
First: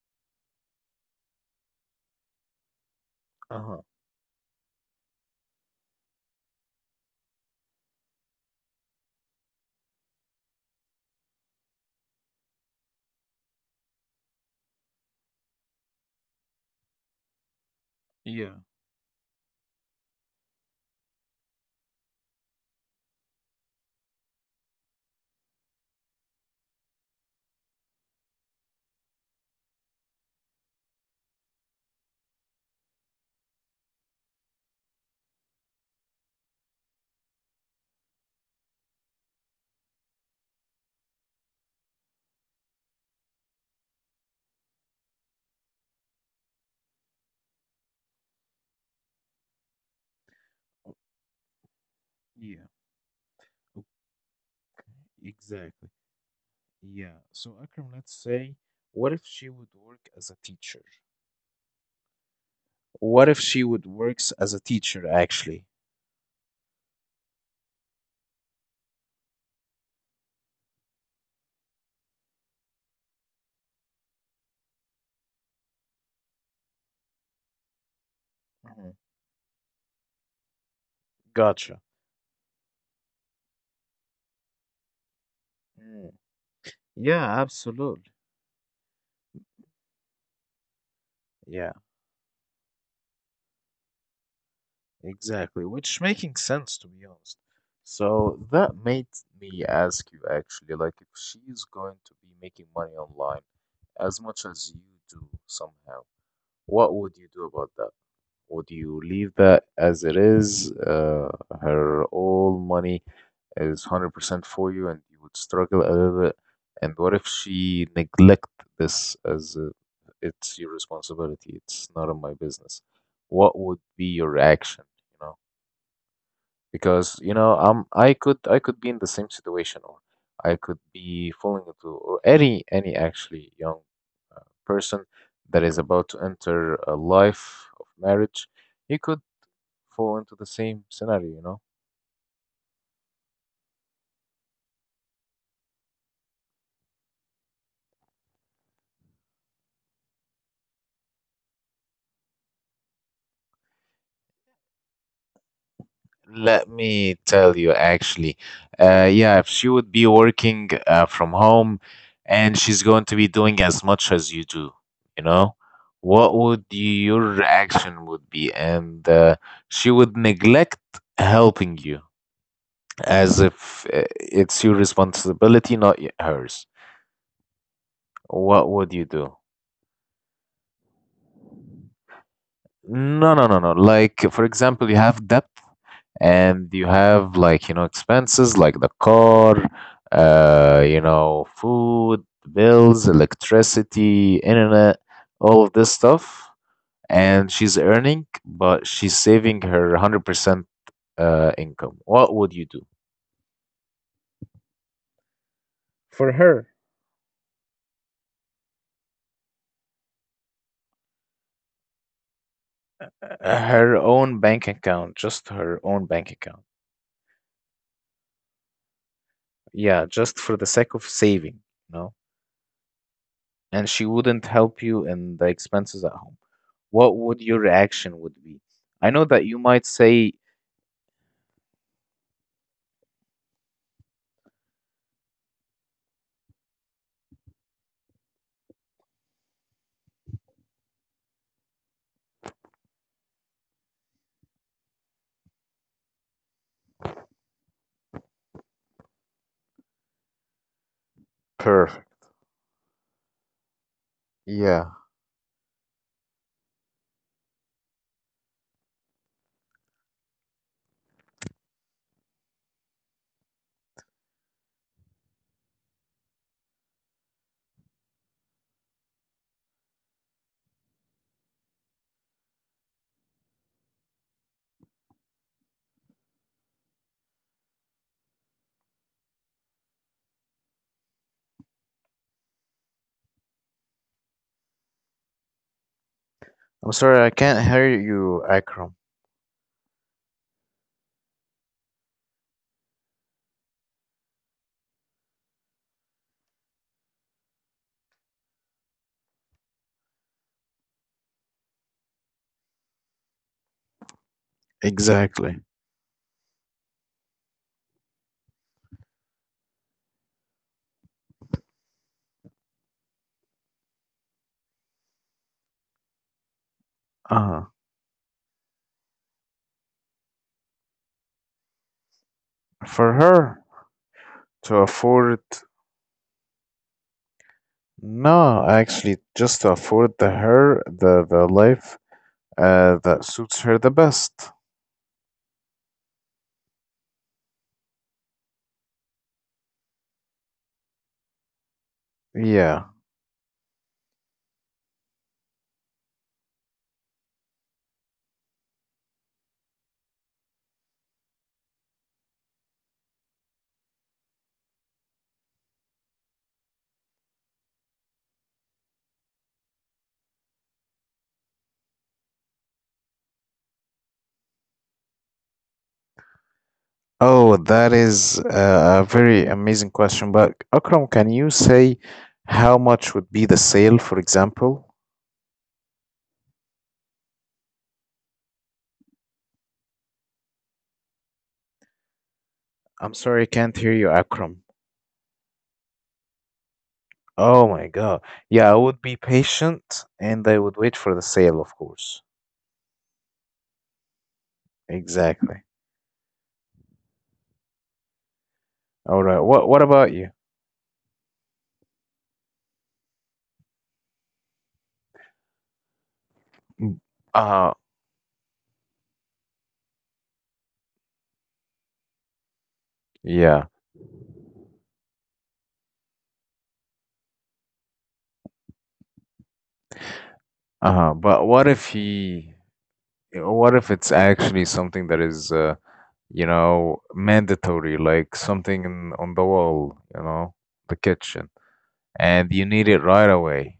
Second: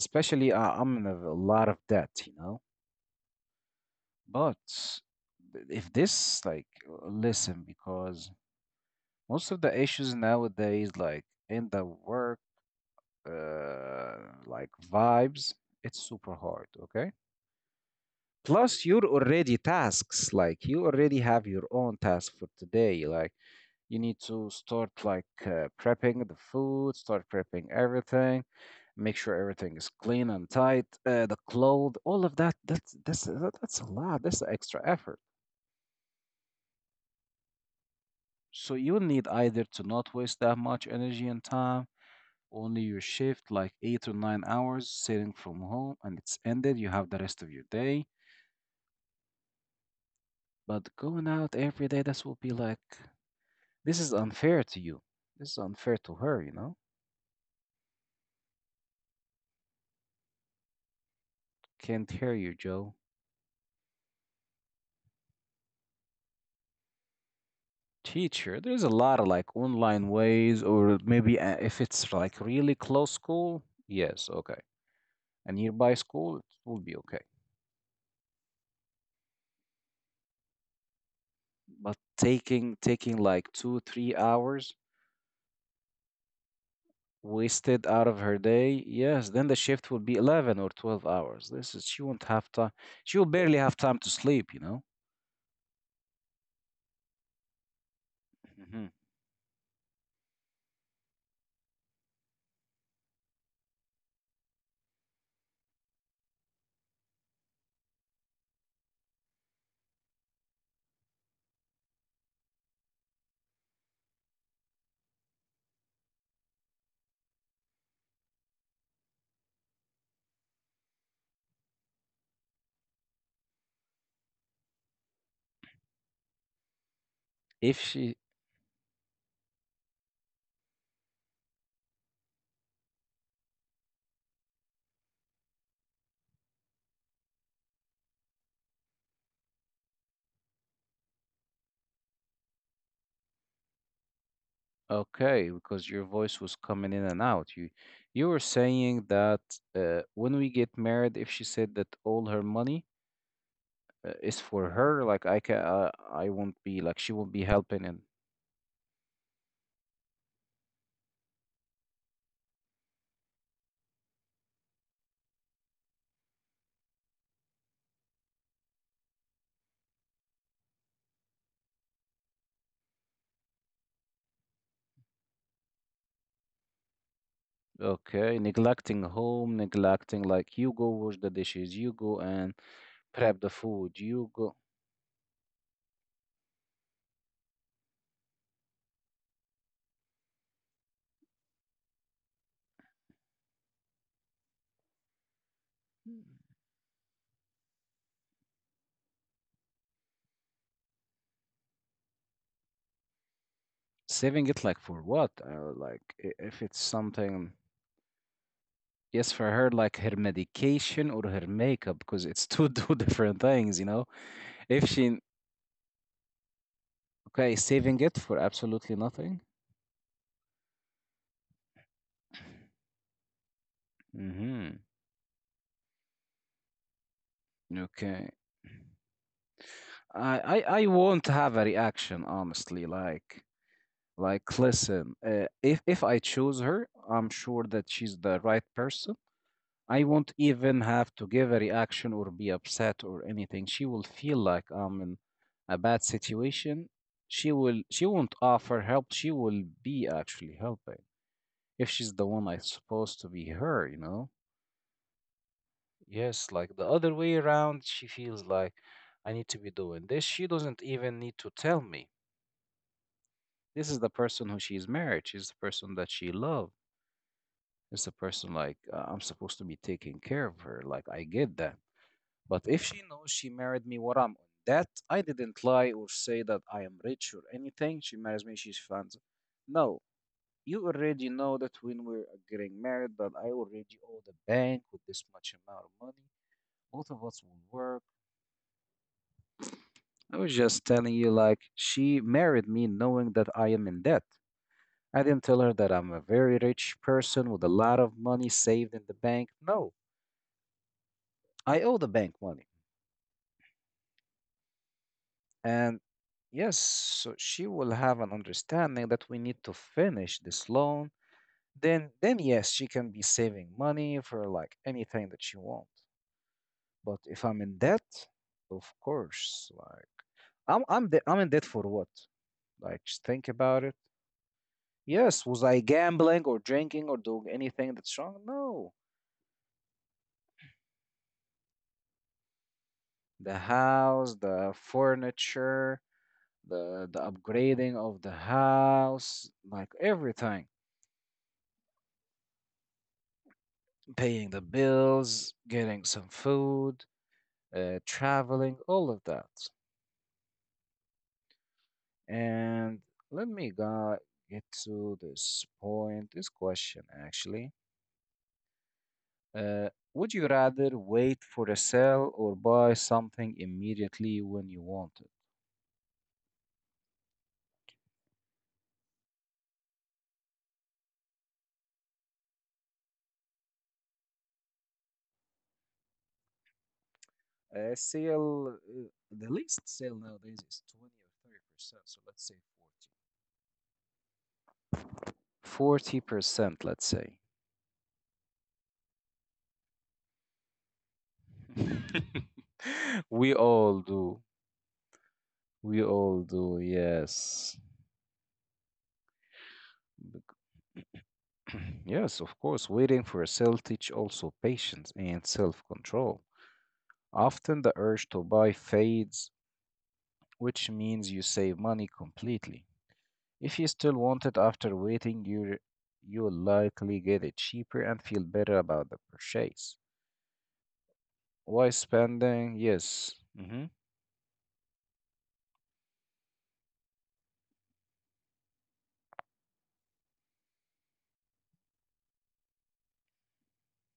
Speaker 1: Especially I'm in a lot of debt, you know.
Speaker 2: Uh-huh.
Speaker 1: But if this like, listen, because most of the issues nowadays, like in the work, uh, like vibes, it's super hard. Okay.
Speaker 2: Yeah.
Speaker 1: Plus, you're already tasks. Like you already have your own task for today. Like you need to start like prepping the food, start prepping everything, make sure everything is clean and tight, the clothes, all of that. That's a lot. That's extra effort. So you need either to not waste that much energy and time. Only your shift, like 8 or 9 hours, sitting from home, and it's ended. You have the rest of your day. But
Speaker 2: o-
Speaker 1: going out every day, this will be like
Speaker 2: Yeah.
Speaker 1: this
Speaker 2: Okay.
Speaker 1: is unfair to you. This is unfair
Speaker 2: Exactly.
Speaker 1: to her. You know,
Speaker 2: Yeah. So Akram, let's say, what if she would work as a teacher?
Speaker 1: can't hear you, Joe.
Speaker 2: What if she would works as a teacher actually?
Speaker 1: Teacher, there's a lot of like online ways, or maybe if it's like really close school, yes, okay. A nearby school, it will be okay.
Speaker 2: Mhm.
Speaker 1: But
Speaker 2: Gotcha.
Speaker 1: taking like two, 3 hours
Speaker 2: Mm. Yeah,
Speaker 1: wasted out of her
Speaker 2: absolutely.
Speaker 1: day, yes, then the shift will be 11 or 12 hours. This is she
Speaker 2: Yeah,
Speaker 1: won't have time. She will barely have time to sleep, you know.
Speaker 2: exactly. Which making sense to be honest. So
Speaker 1: Mhm.
Speaker 2: that made me ask you actually, like if she's going to be making money online as much as you do somehow, what would you do about that? Would you leave that as it is, her all money? Is 100% for you and you would struggle a little bit. And what if she neglect this as a, it's your responsibility, it's none of my business? What would be your reaction, you know? Because,
Speaker 1: If she
Speaker 2: I could be in the same situation, or I could be falling into, or any actually young uh, person that is about to enter a life of marriage, he could fall into the same scenario, you know.
Speaker 1: okay, because your voice was coming in and out. You were saying that when we get married, if she said that all her money is for her, like I can, I won't be like, she
Speaker 2: Let
Speaker 1: won't be
Speaker 2: me
Speaker 1: helping. And
Speaker 2: tell you, actually, yeah, if she would be working from home and she's going to be doing as much as you do, you know, what would your reaction would be? And she would neglect helping you as if it's your responsibility, not hers.
Speaker 1: okay, neglecting
Speaker 2: What would you
Speaker 1: home,
Speaker 2: do?
Speaker 1: neglecting like you go wash the dishes, you go and prep the
Speaker 2: No, no,
Speaker 1: food,
Speaker 2: no, no.
Speaker 1: you go
Speaker 2: Like, for example, you have debt. And you have, like, expenses like the car, food, bills, electricity, internet, all of this stuff. And she's earning but she's saving her 100% income. What would you do?
Speaker 1: saving it like for what? Like, if it's
Speaker 2: For her.
Speaker 1: something, yes, for her, like her medication or her makeup, because it's two [laughs] two different things, you know?
Speaker 2: Her own
Speaker 1: If
Speaker 2: bank
Speaker 1: she,
Speaker 2: account, just her own bank account.
Speaker 1: okay, saving it for absolutely nothing.
Speaker 2: Yeah, just for the sake of saving, you know and she
Speaker 1: Mm-hmm.
Speaker 2: wouldn't help you in the expenses at home. What would your
Speaker 1: Okay.
Speaker 2: reaction would be? I know that you might
Speaker 1: I, I
Speaker 2: say,
Speaker 1: i won't have a reaction, honestly, like. Like, listen, if I choose her, I'm sure that she's the right person. I won't even have to give a reaction or be upset or anything. She will feel like I'm in a bad situation. She won't offer help. She will be actually helping if she's the
Speaker 2: perfect.
Speaker 1: one, I'm supposed to be her, you know?
Speaker 2: Yeah.
Speaker 1: Yes, like the other way around, she feels like I need to be doing this. She doesn't even need to tell me. This is the person who she's married. She's the person that she loves. It's a person like, I'm supposed to be taking care of her. Like, I get that. But if she knows she married me, what I'm on, that I didn't lie or say that I am rich or anything. She marries me, she's fans. No, you already know that when we're getting married, that I already owe the bank with this much amount of money. Both of
Speaker 2: I'm
Speaker 1: us will
Speaker 2: sorry, I
Speaker 1: work.
Speaker 2: can't hear you, Akram.
Speaker 1: I was just telling you, like, she married me knowing that I am in debt. I didn't tell her that I'm a very rich person with a lot of money saved in the bank. No, I owe the bank money.
Speaker 2: Exactly.
Speaker 1: And yes, so she will have an understanding that we need to finish this loan. Then yes, she can be saving money for like anything that she wants. But if I'm in
Speaker 2: Uh-huh.
Speaker 1: debt, of course, like, I'm in debt for what? Like, just think
Speaker 2: For
Speaker 1: about it.
Speaker 2: her to
Speaker 1: Yes, was I
Speaker 2: afford.
Speaker 1: gambling or drinking or doing anything that's wrong? No.
Speaker 2: No, actually just to afford the life
Speaker 1: The
Speaker 2: that suits her the
Speaker 1: house, the
Speaker 2: best.
Speaker 1: furniture, the upgrading of the house, like everything.
Speaker 2: Yeah.
Speaker 1: Paying the bills, getting some food, traveling, all of that. And let me go get to this point, this question actually. Uh, would you rather wait for a sale or buy something immediately when you want it?
Speaker 2: Oh, that is a very amazing question. But Akram, can you say how much would be the sale, for example?
Speaker 1: A sale, the least sale nowadays is 20 or 30%, so let's say
Speaker 2: I'm sorry, I can't hear you, Akram.
Speaker 1: 40. 40%, let's say.
Speaker 2: Oh my God. Yeah, I would be patient and I would wait for the sale, of
Speaker 1: [laughs]
Speaker 2: course.
Speaker 1: [laughs] We all do. We
Speaker 2: Exactly.
Speaker 1: all do, yes.
Speaker 2: All right. What about you?
Speaker 1: Bec- [clears throat] Yes, of course, waiting for a sale teach also patience and self-control.
Speaker 2: Mm.
Speaker 1: Often the
Speaker 2: Uh,
Speaker 1: urge to buy fades, which means you save money completely. If you
Speaker 2: yeah.
Speaker 1: still want it after waiting, you'll likely get it cheaper and feel better about the purchase.
Speaker 2: Uh-huh. But
Speaker 1: Why
Speaker 2: what if
Speaker 1: spending?
Speaker 2: he,
Speaker 1: Yes. Hmm.
Speaker 2: what if it's actually something that is mandatory, like something in, on the wall, you know, the kitchen? And you need it right away.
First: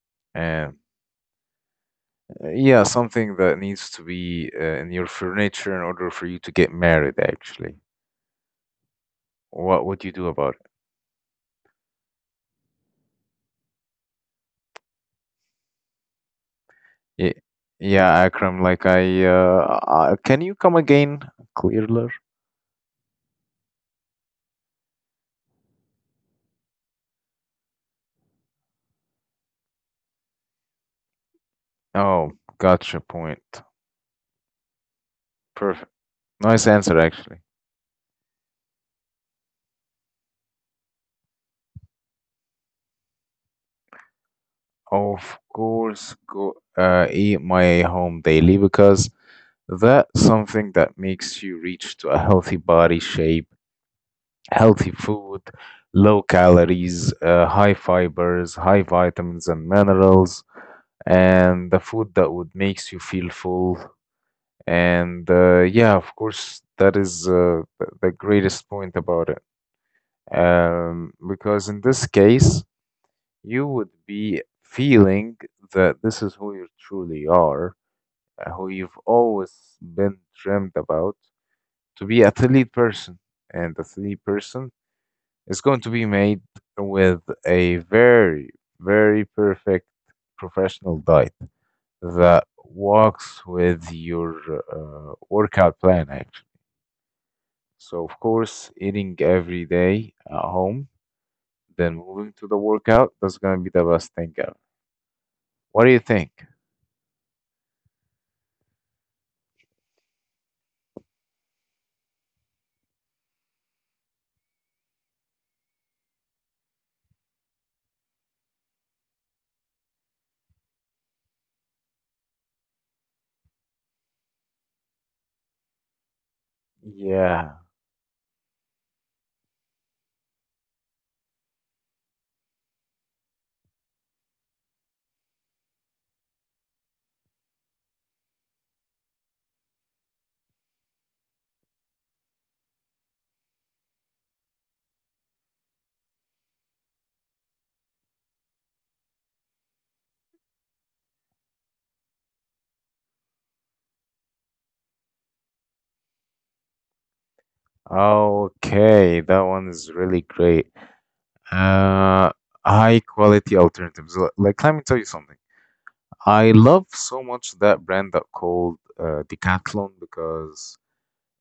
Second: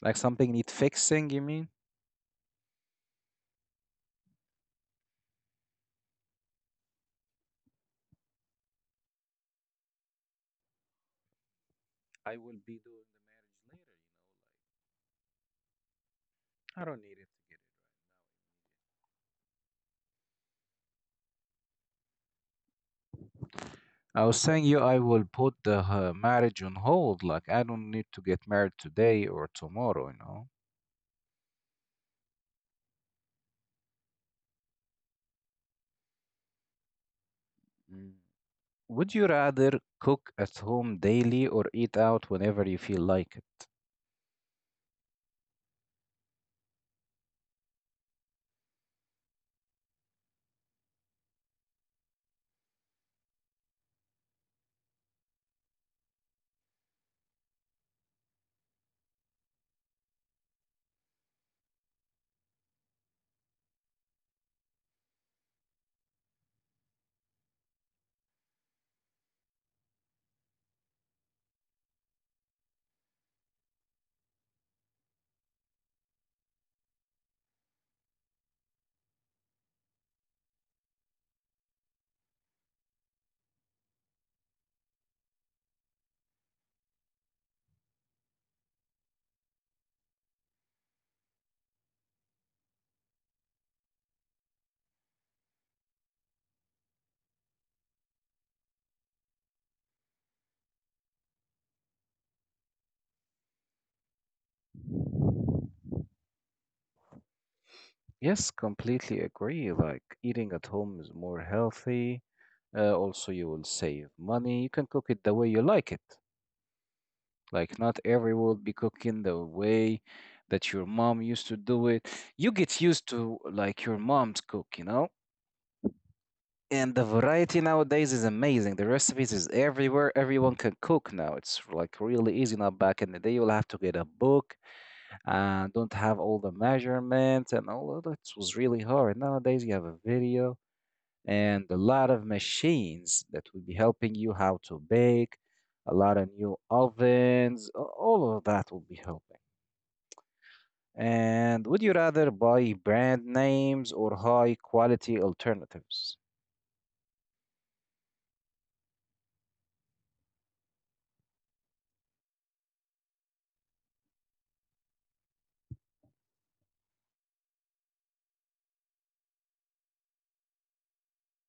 Speaker 1: Like something need
Speaker 2: And
Speaker 1: fixing, you mean?
Speaker 2: yeah, something that needs to be in your furniture in order for you to get married, actually. What would you do about
Speaker 1: I will be doing the marriage later, you know, like, I don't need it.
Speaker 2: it? Yeah, Akram, like can you come again, clearer?
Speaker 1: I was saying you, I will put the marriage on hold. Like, I don't need to get married today or tomorrow, you know?
Speaker 2: Oh, gotcha point. Perfect. Nice answer, actually.
Speaker 1: Mm. Would you rather cook at home daily or eat out whenever you feel like it?
Speaker 2: Of course, go eat my home daily because that's something that makes you reach to a healthy body shape, healthy food, low calories, high fibers, high vitamins and minerals, and the food that would makes you feel full. And yeah, of course, that is the greatest point about it. Because in this case, you would be feeling that this is who you truly are, who you've always been dreamt about, to be a athlete person. And the athlete person, it's going to be made with a very, very perfect professional diet that works with your workout plan, actually. So, of course, eating every day at home, then moving to the workout, that's going to be the best thing ever. What do you think?
Speaker 1: Yes, completely agree. Like, eating at home is more healthy. Also, you will save money. You can cook it the way you like it. Like, not everyone will be cooking the way that your mom used to do it. You get used to like your mom's cook, you know? And the
Speaker 2: Yeah.
Speaker 1: variety nowadays is amazing. The recipes is everywhere. Everyone can cook now. It's like really easy now. Back in the day, you'll have to get a book and don't have all the measurements and all of that was really hard. Nowadays, you have a video and a lot of machines that will be helping you how to bake, a lot of new ovens, all of that will be helping. And would you rather buy brand names or high quality alternatives?
Speaker 2: Okay, that one is really great. Uh, high quality alternatives. Like, let me tell you something. I love so much that brand that called Decathlon because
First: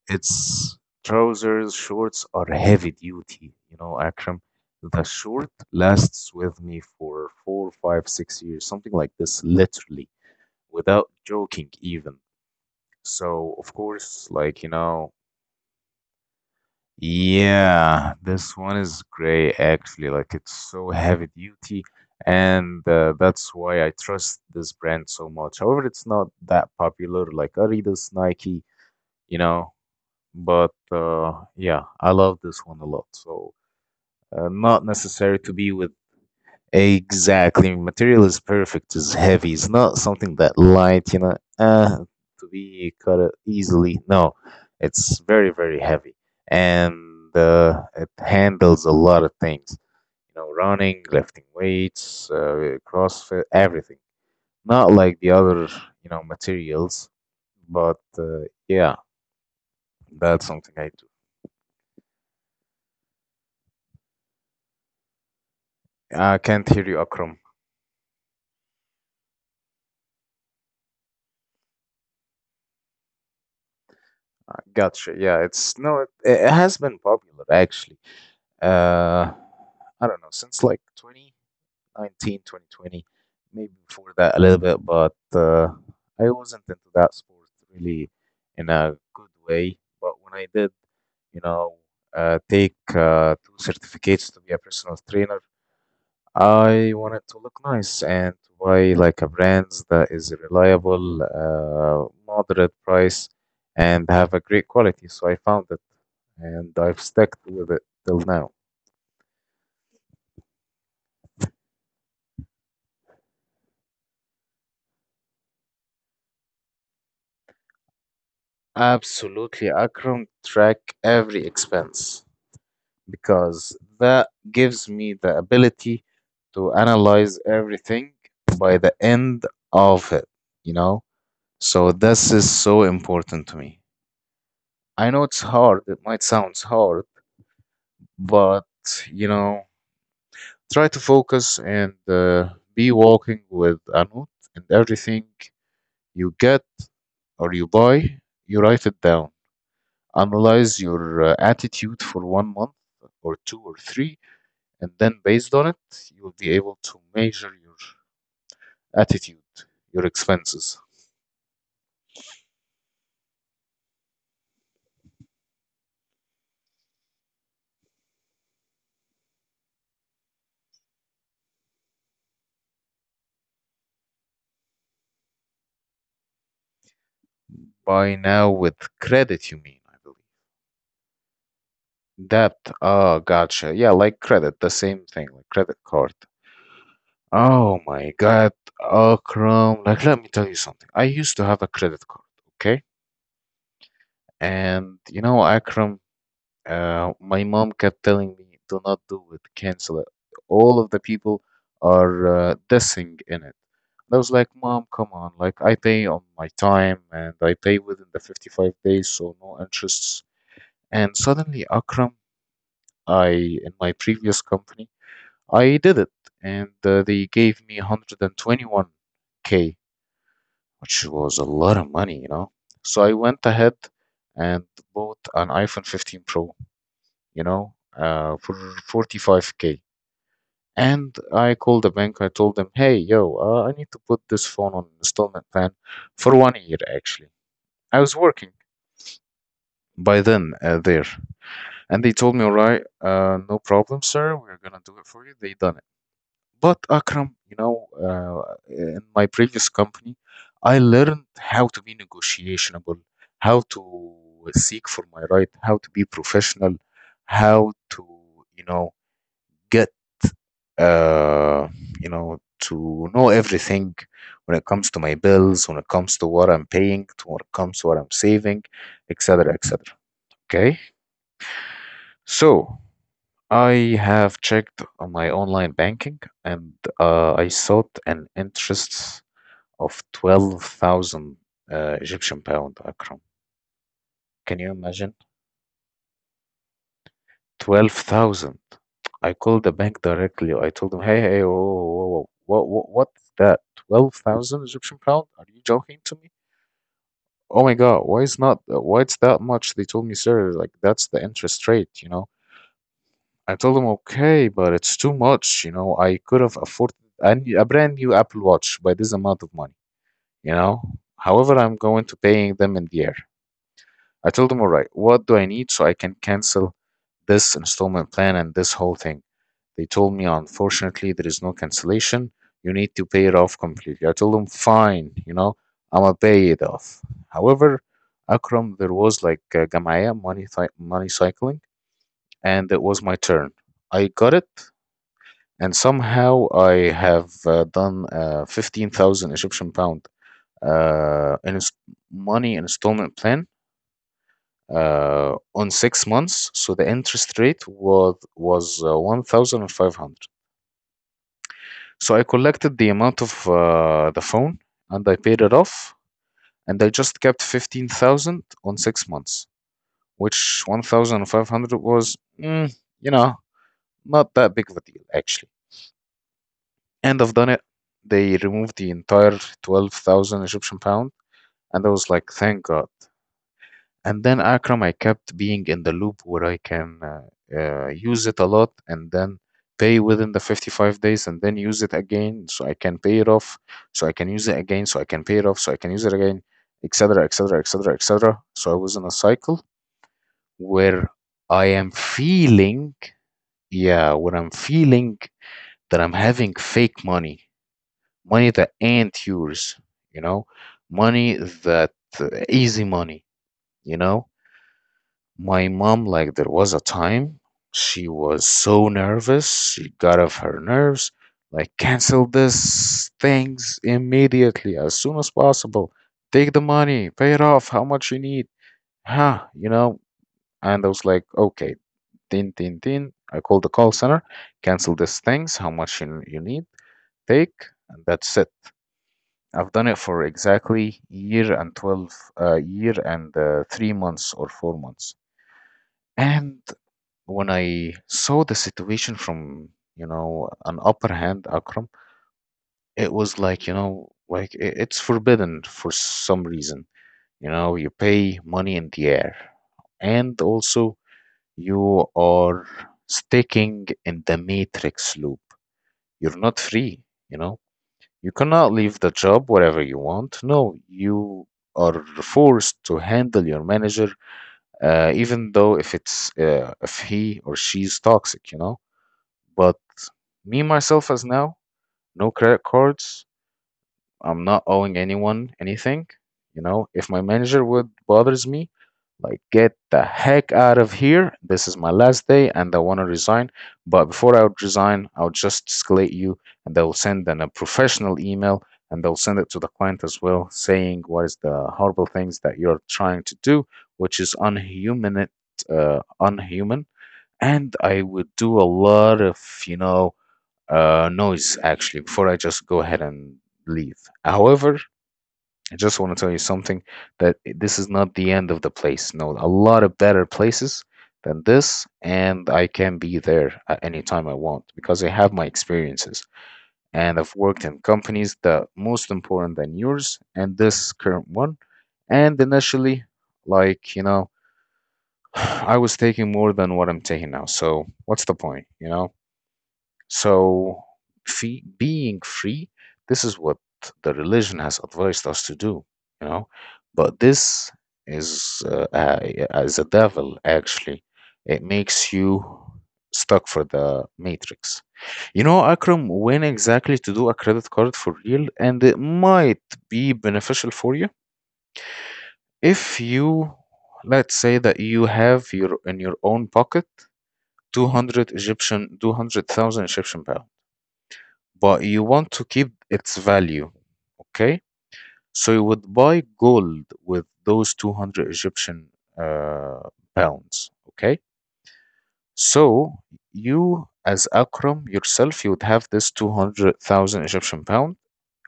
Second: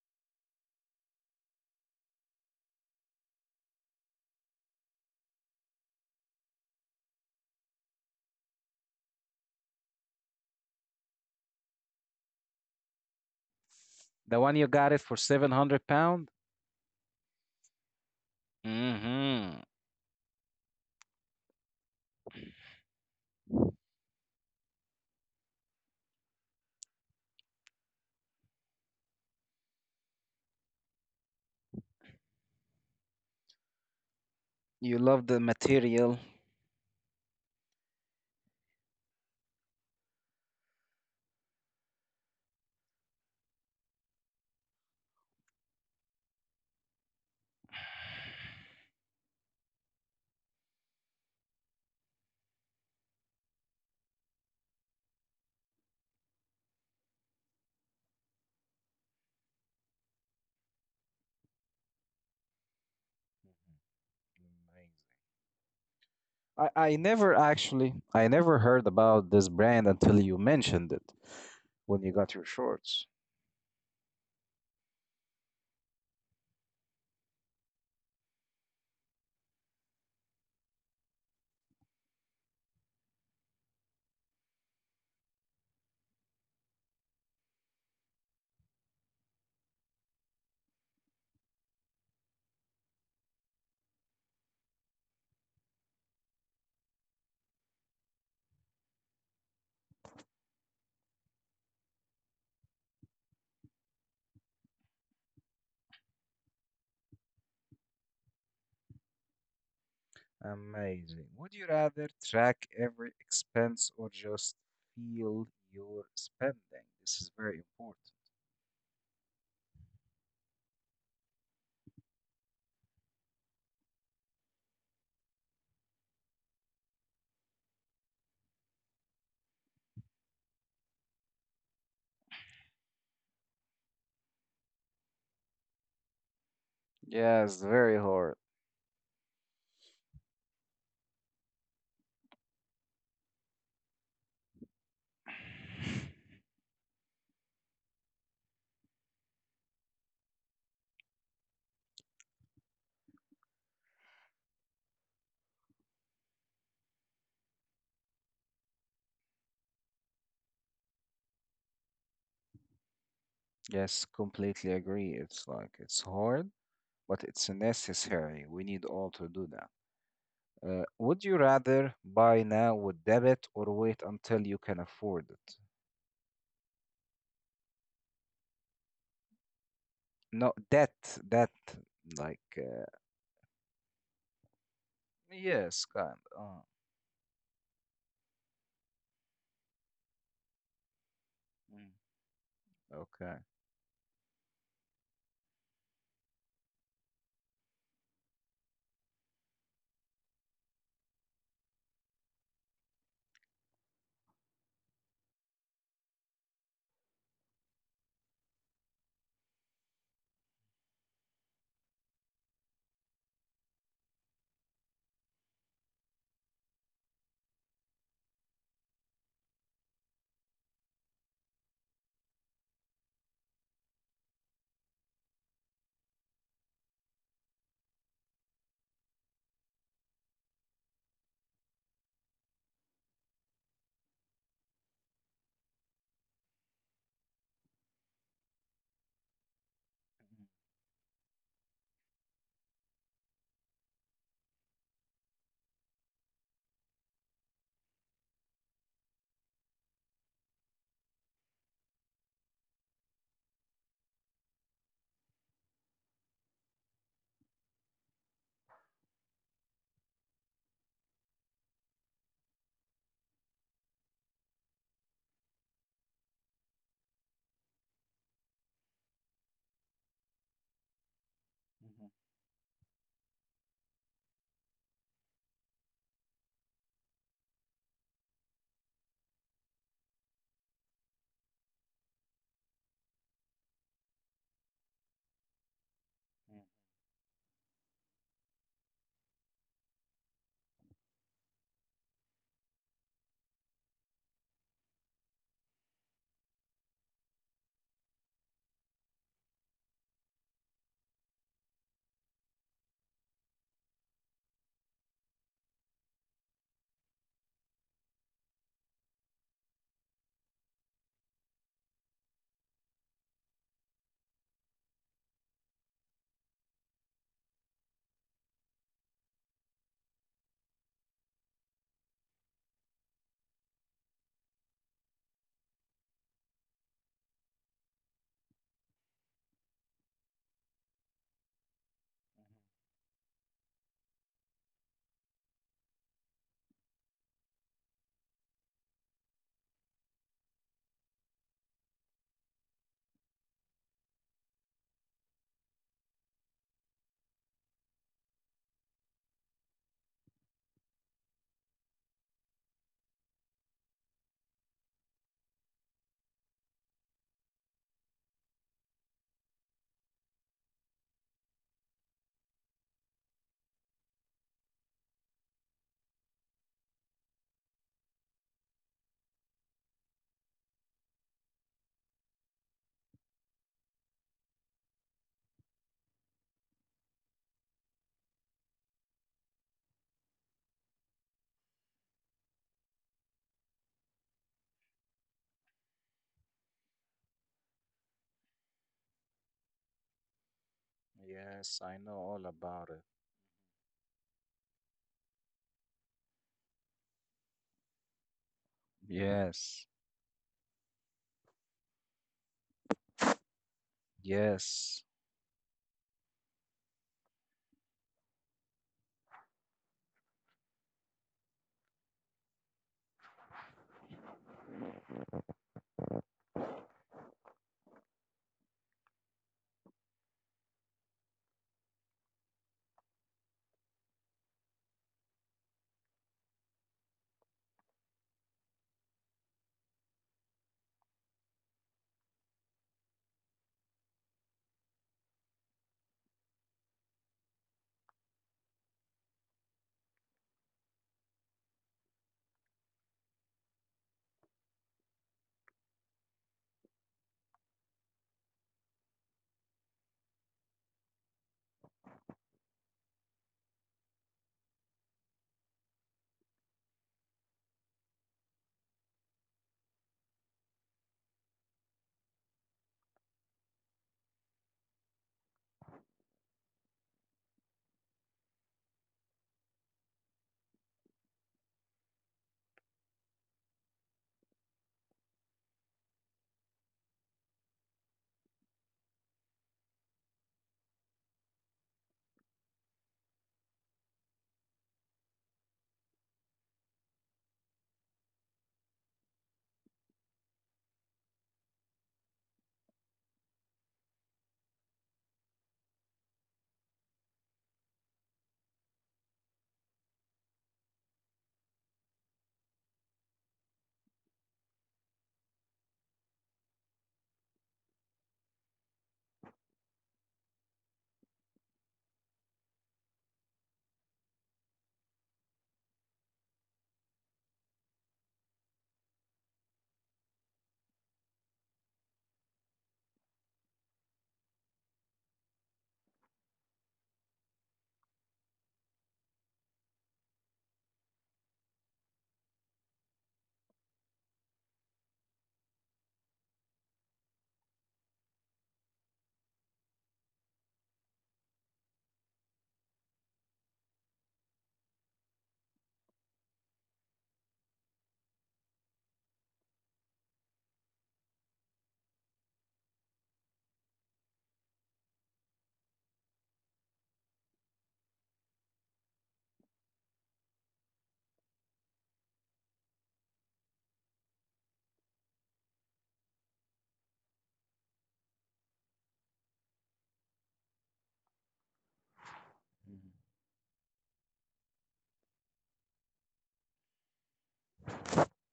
Speaker 2: its trousers, shorts are heavy duty. You know, Akram, the short lasts with me for 4, 5, 6 years, something like this, literally, without joking even. So, of course,
Speaker 1: The one
Speaker 2: like,
Speaker 1: you
Speaker 2: you
Speaker 1: got it
Speaker 2: know,
Speaker 1: for 700 pound.
Speaker 2: yeah, this one is great
Speaker 1: Mm-hmm.
Speaker 2: actually. Like it's so heavy duty, and that's why I trust this brand so much. However, it's not that popular like Adidas, Nike, you know. But yeah, I love this one a lot. So not
Speaker 1: You love
Speaker 2: necessary
Speaker 1: the
Speaker 2: to be with.
Speaker 1: material.
Speaker 2: Exactly. Material is perfect. It's heavy. It's not something that light, you know, to be cut it easily. No, it's very, very heavy. And it handles a lot of things, you know, running, lifting weights, CrossFit, everything. Not like the other, you know, materials, but yeah, that's something I do.
Speaker 1: Mhm. Amazing.
Speaker 2: I can't
Speaker 1: I,
Speaker 2: hear
Speaker 1: I
Speaker 2: you,
Speaker 1: never
Speaker 2: Akram.
Speaker 1: actually I never heard about this brand until you mentioned it when you got your shorts.
Speaker 2: Gotcha. Yeah, it's no, it has been popular actually. Uh, I don't know, since like 2019, 2020, maybe before that a little bit, but I wasn't into that sport really in a good way. But when I did, you know, take two certificates to be a personal trainer, I want it to look nice and to buy like a brand that is reliable, moderate price, and have a great quality. So I found it and I've stuck with it till now.
Speaker 1: Amazing. Would you rather track every expense or just feel your spending? This is very important.
Speaker 2: Absolutely. I can track every expense because that gives me the ability to analyze everything by the end of it, you know? So this is so important to me. I know it's hard, it might sound hard.
Speaker 1: Yes, very hard.
Speaker 2: But, you know, try to focus and be walking with a note and everything you get or you buy, you write it down. Analyze your attitude for one month or two or three, and then based on it, you will be able to measure your attitude, your expenses.
Speaker 1: Yes, completely agree. It's like, it's hard, but it's necessary. We need all to do that. Would you rather buy now with debit or wait until you can afford it?
Speaker 2: Buy now with credit, you mean, I believe.
Speaker 1: No, debt,
Speaker 2: That,
Speaker 1: like,
Speaker 2: gotcha. Yeah, like credit, the same thing, like credit
Speaker 1: yes,
Speaker 2: card.
Speaker 1: kind.
Speaker 2: Oh my God, Akram. Like, let me tell you something. I used to have a
Speaker 1: Mm,
Speaker 2: credit card, okay?
Speaker 1: okay.
Speaker 2: And you know, Akram, my mom kept telling me, do not do it, cancel it. All of the people are dissing in it. And I was like, Mom, come on. Like, I pay on my time and I pay within the 55 days, so no interests. And suddenly, Akram, I, in my previous company, I did it. And they gave me 121K, which was a lot of money, you know. So I went ahead and bought an iPhone 15 Pro, you know, for 45K. And I called the bank. I told them, hey, yo, I need to put this phone on installment plan for one year, actually. I was working by
Speaker 1: Mm,
Speaker 2: then there. And they told me, all right, no problem, sir. We're going to do it for you. They done it. But Akram, you know, in my previous company, I learned how to be negotiable, how to seek for my right, how to be professional, how to, you know, get, uh, you know, to know everything when it comes to my bills, when it comes to what I'm paying, to when it comes to what I'm saving, etc., etc. Okay,
Speaker 1: mhm,
Speaker 2: so I have checked on my online banking and I sought an interest of 12,000 Egyptian pound, Akram. Can you imagine?
Speaker 1: mm.
Speaker 2: 12,000. I called the bank directly. I told them, hey, hey, whoa, whoa, whoa. What's that? 12,000 Egyptian pound? Are you joking to me? Oh my God, why is not, why it's that much? They told me, sir, like that's the interest rate, you know? I told them, okay, but it's too much, you know? I could have afforded a brand new Apple Watch by this amount of money, you know? However, I'm going to paying them in the air. I told them, all right, what do I need so I can cancel this installment plan and this whole thing? They told me, unfortunately, there is no cancellation. You need to pay it off completely. I told them, fine, you know, I'm gonna pay it off. However, Akram, there was like Gamaya money, money cycling, and it was my turn. I got it, and somehow I have done 15,000 Egyptian pound in money installment plan on 6 months. So the interest rate was 1,500. So I collected the amount of the phone and I paid it off, and I just kept 15,000 on 6 months, which 1,500 was, you know, not that big of a deal actually. And I've done it. They removed the entire 12,000 Egyptian pound, and I was like, thank God. And then Akram, I kept being in the loop where I can use it a lot and then pay within the 55 days and then use it again so I can pay it off, so I can use it again, so I can pay it off, so I can use it again, etc., etc., etc., etc. So I was in a cycle where I
Speaker 1: Yes,
Speaker 2: am
Speaker 1: I know all about
Speaker 2: feeling,
Speaker 1: it.
Speaker 2: yeah, where I'm feeling that I'm having fake money, money that ain't yours,
Speaker 1: Yes,
Speaker 2: you know, money that easy money, you know.
Speaker 1: yes.
Speaker 2: My mom, like, there was a time she was so nervous, she got off her nerves, like, cancel this things immediately, as soon as possible. Take the money, pay it off, how much you need. Huh, you know? And I was like, okay, tin, tin, tin. I called the call center, cancel these things, how much you need, take, and that's it. I've done it for exactly year and 3 months or 4 months. And when I saw the situation from, you know, an upper hand, Akram, it was like, you know, like it's forbidden for some reason. You know, you pay money in the air. And also, you are sticking in the matrix loop. You're not free, you know. You cannot leave the job wherever you want. No, you are forced to handle your manager, even though if it's if he or she's toxic, you know. But me, myself, as now, no credit cards. I'm not owing anyone anything. You know, if my manager would bothers me, like get the heck out of here. This is my last day, and I want to resign. But before I would resign, I'll just escalate you, and they'll send them a professional email, and they'll send it to the client as well, saying what is the horrible things that you're trying to do, which is unhuman. Unhuman. And I would do a lot of, you know, noise, actually, before I just go ahead and leave. However, I just want to tell you something that this is not the end of the place. No, a lot of better places than this, and I can be there at any time I want because I have my experiences and I've worked in companies that most important than yours and this current one. And initially, like, you know, [sighs] I was taking more than what I'm taking now. So what's the point, you know? So, free, being free, this is what the religion has advised us to do, you know. But this is uh, uh, is a devil actually. It makes you stuck for the matrix. You know, Akram, when exactly to do a credit card for real, and it might be beneficial for you if you, let's say that you have your in your own pocket 200,000 Egyptian pound but you want to keep its value. Okay, so you would buy gold with those 200 Egyptian uh, pounds. Okay, so
Speaker 1: Mhm.
Speaker 2: you as Akram yourself, you would have this 200,000 Egyptian pound,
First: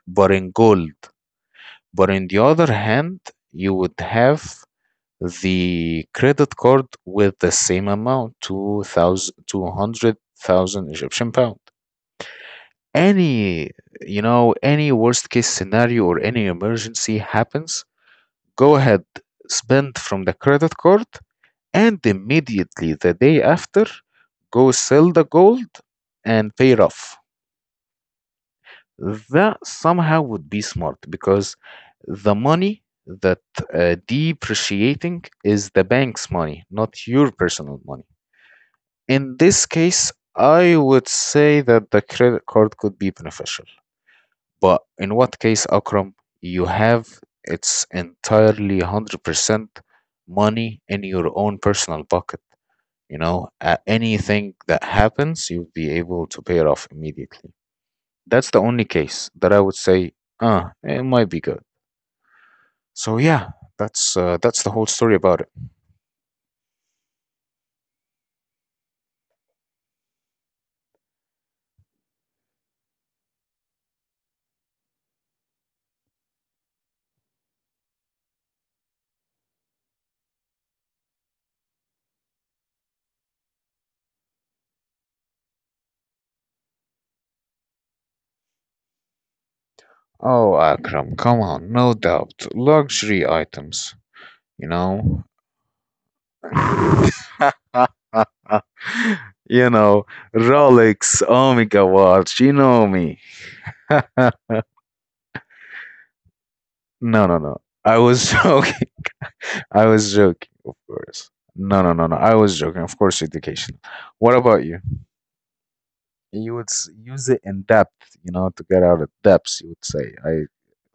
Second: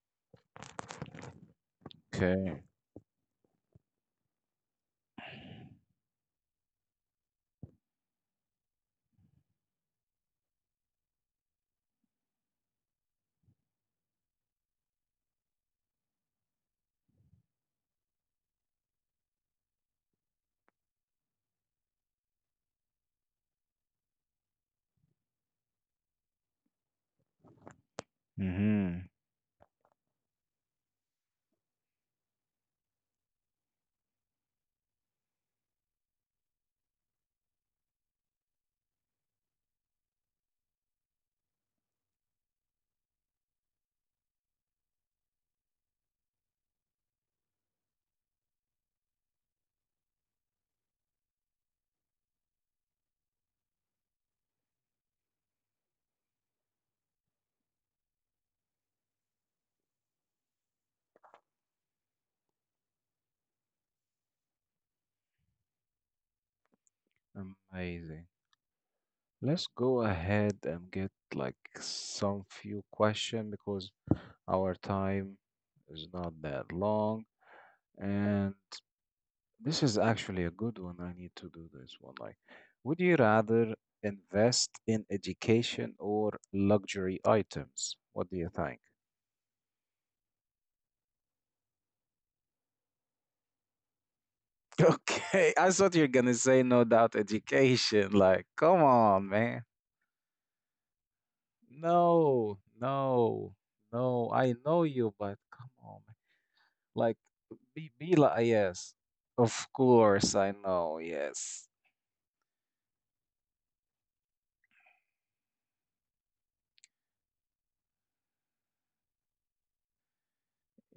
Speaker 2: but in gold. But in the
Speaker 1: Okay.
Speaker 2: other hand, you would have the credit card with the same amount, 2,000 200,000 Egyptian pound. Any, you know, any worst case scenario or any emergency happens, go ahead, spend from the credit card, and immediately the day after go sell the gold and pay it off.
Speaker 1: Mm-hmm.
Speaker 2: That somehow would be smart because the money that depreciating is the bank's money, not your personal money. In this case, I would say that the credit card could be beneficial. But in what case, Akram, you have it's entirely 100% money in your own personal pocket. You know, anything that happens, you'll be able to pay it off immediately. That's the only case that I would say, it might be good. So yeah, that's the whole story about it.
Speaker 1: Amazing. Let's go ahead and get like some few question because our time is not that long, and this is actually a good one. I need to do this one. Like, would you rather invest in education or luxury items? What do you think? [laughs]
Speaker 2: Oh, Akram, come on, no doubt. Luxury items, you know,
Speaker 1: Okay, I thought you're gonna say no doubt education.
Speaker 2: [laughs]
Speaker 1: Like, come on, man.
Speaker 2: you know, Rolex, Omega watch, you
Speaker 1: No,
Speaker 2: know me.
Speaker 1: no,
Speaker 2: [laughs]
Speaker 1: no.
Speaker 2: No,
Speaker 1: I know you, but come on, man. Like,
Speaker 2: no, no. I
Speaker 1: be
Speaker 2: was
Speaker 1: like
Speaker 2: joking.
Speaker 1: yes. Of
Speaker 2: [laughs] I was
Speaker 1: course, I
Speaker 2: joking, of
Speaker 1: know.
Speaker 2: course.
Speaker 1: Yes,
Speaker 2: No, no, no, no. I was joking. Of course, education. What about you? You would use it in depth, to get out of depths, you would say. I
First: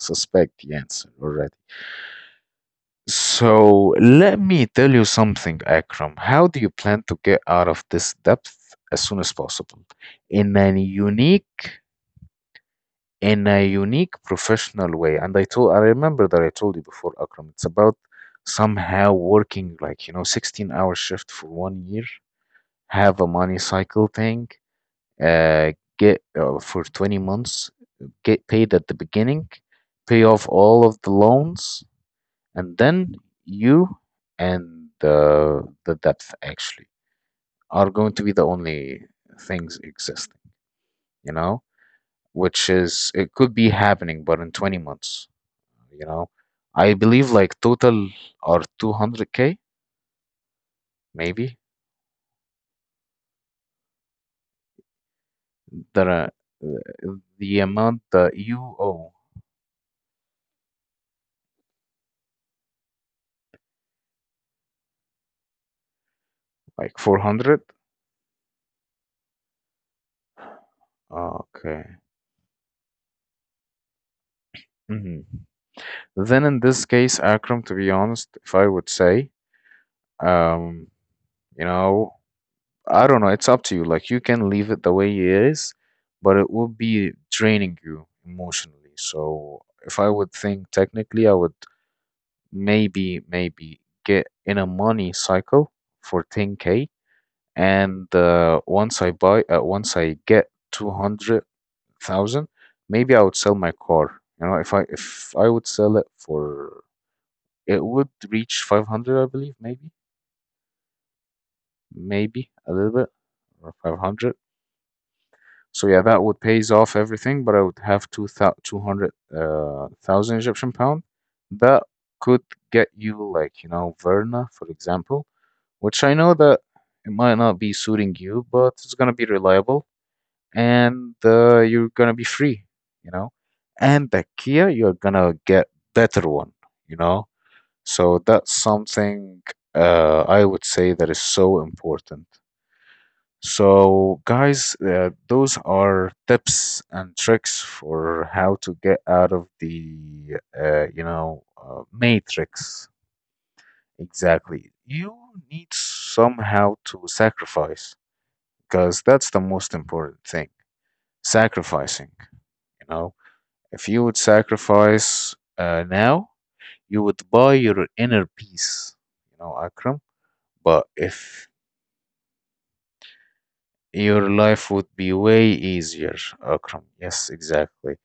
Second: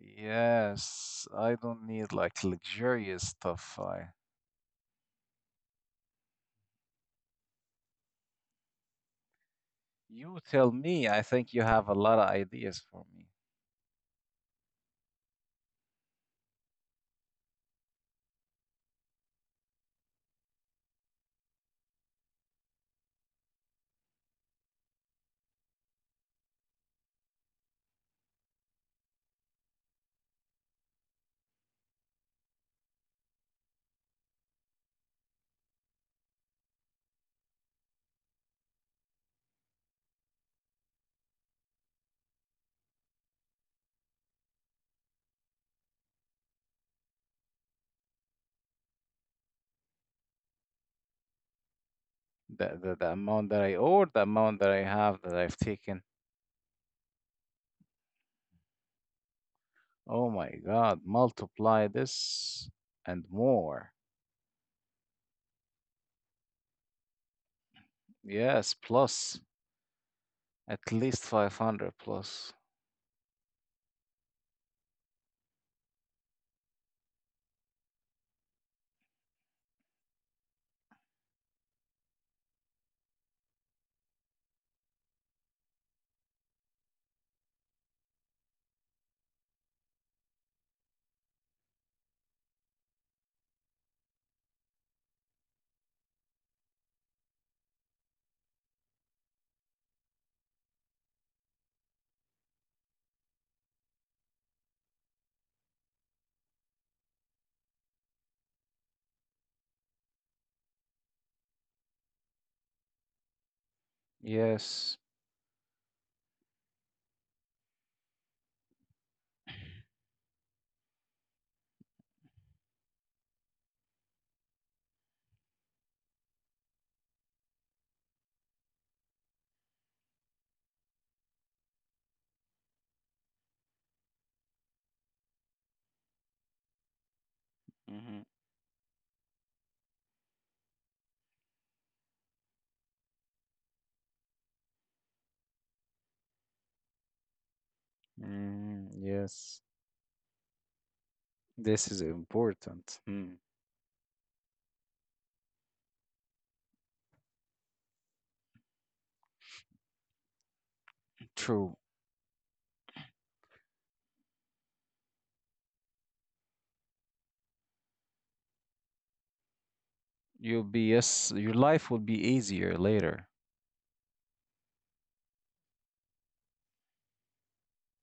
Speaker 2: suspect the answer
Speaker 1: yes. I
Speaker 2: already.
Speaker 1: don't need like luxurious stuff.
Speaker 2: So
Speaker 1: I.
Speaker 2: let me tell you something, Akram. How do you plan to get out of this depth as soon as possible?
Speaker 1: You
Speaker 2: In
Speaker 1: tell
Speaker 2: a
Speaker 1: me. I think you
Speaker 2: unique
Speaker 1: have a lot of ideas for me.
Speaker 2: in a unique professional way. And I remember that I told you before, Akram, it's about somehow working, like, 16-hour shift for one year, have a money cycle thing, uh, get for 20 months, get paid at the beginning, pay off all of the loans, and then you and the depth actually are going to be the only things existing, you know, it could be happening, but in 20 months. you know I believe, like, total are 200K, maybe.
Speaker 1: The amount that I owe, the amount that I have that I've taken.
Speaker 2: The amount that you owe,
Speaker 1: Oh my God, multiply this and more.
Speaker 2: like 400.
Speaker 1: Yes, plus at least 500
Speaker 2: Okay.
Speaker 1: plus.
Speaker 2: Hmm then in this case, Akram, to be honest, if I would say, um you know I don't know. It's up to you. Like, you can leave it the way it is, but it would be draining you emotionally. So if I would think technically, I would maybe get in a money cycle for 10K. And once I get 200,000, maybe I would sell my car. If I would sell it, for it would reach 500, I believe. Maybe a little bit, or 500.
Speaker 1: Yes.
Speaker 2: So yeah, that would pays off everything. But I would have 200 thousand Egyptian pound, that could get you, like, Verna, for example, which I know that it might not be suiting you, but it's gonna be reliable. And you're gonna be free, you know. And the Kia, you're gonna get better one, you know. So
Speaker 1: Hmm.
Speaker 2: that's something, I would say, that is so important. So, guys, those are tips and tricks for how to
Speaker 1: Mm,
Speaker 2: get out of
Speaker 1: yes,
Speaker 2: the
Speaker 1: this is
Speaker 2: matrix.
Speaker 1: important. Hmm.
Speaker 2: Exactly. You need somehow to sacrifice, because that's the most important thing,
Speaker 1: True.
Speaker 2: sacrificing. You know, if you would sacrifice now, you would buy your inner peace, you know, Akram.
Speaker 1: You'll
Speaker 2: But
Speaker 1: be, yes,
Speaker 2: if
Speaker 1: your life will be easier later.
Speaker 2: your life would be way easier, Akram. Yes, exactly.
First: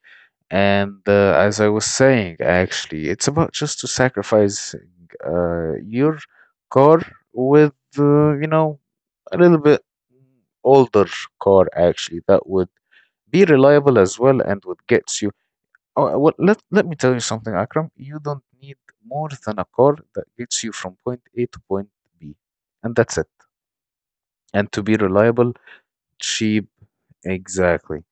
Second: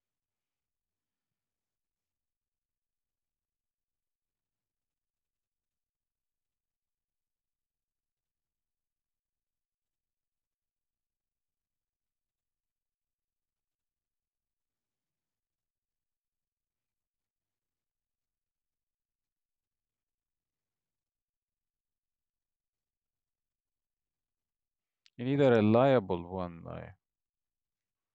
Speaker 2: And as I was saying, actually, it's about just to sacrifice your car with, a little bit older car, actually, that would be reliable as well and would get you. Oh, well, let me tell you something, Akram. You don't need more than a car that gets you from point A to point B. And that's it. And to be
Speaker 1: You need a
Speaker 2: reliable,
Speaker 1: reliable one.
Speaker 2: cheap, exactly.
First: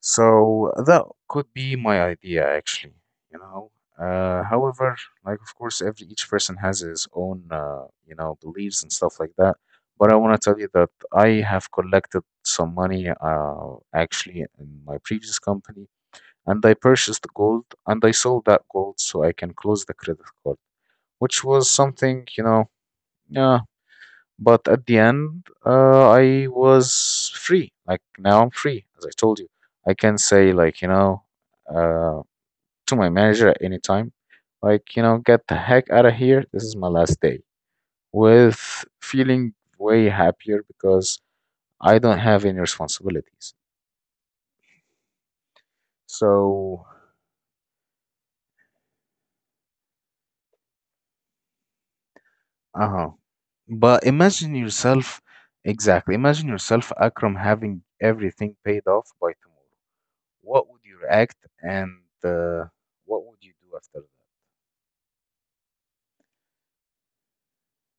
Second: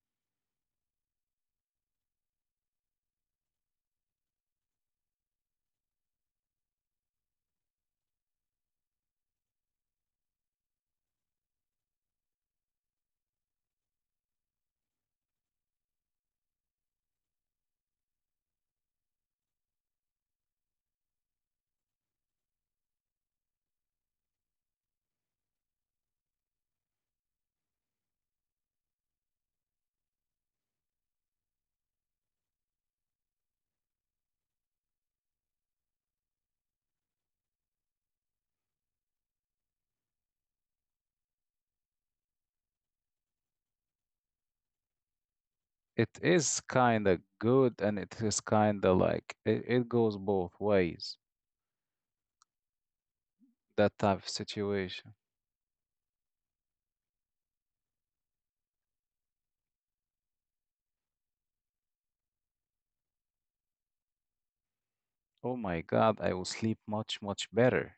Speaker 2: So that could be my idea, actually. You know, However, like, of course, every each person has his own, beliefs and stuff like that. But I want to tell you that I have collected some money, actually, in my previous company, and I purchased gold and I sold that gold so I can close the credit card, which was something, yeah, but at the end, I was free. Like, now I'm free, as I told you. I can say, like, uh, to my manager at any time, like, get the heck out of here. This is my last day, with feeling way happier, because I don't have any responsibilities.
Speaker 1: It is
Speaker 2: So,
Speaker 1: kind of good, and it is kind of like, it goes both ways,
Speaker 2: uh-huh.
Speaker 1: that
Speaker 2: But
Speaker 1: type of
Speaker 2: imagine
Speaker 1: situation.
Speaker 2: yourself, exactly. Imagine yourself, Akram, having everything paid off by tomorrow. What would you react, and uh, what would you do after that?
Speaker 1: Oh my God, I will sleep much, much better,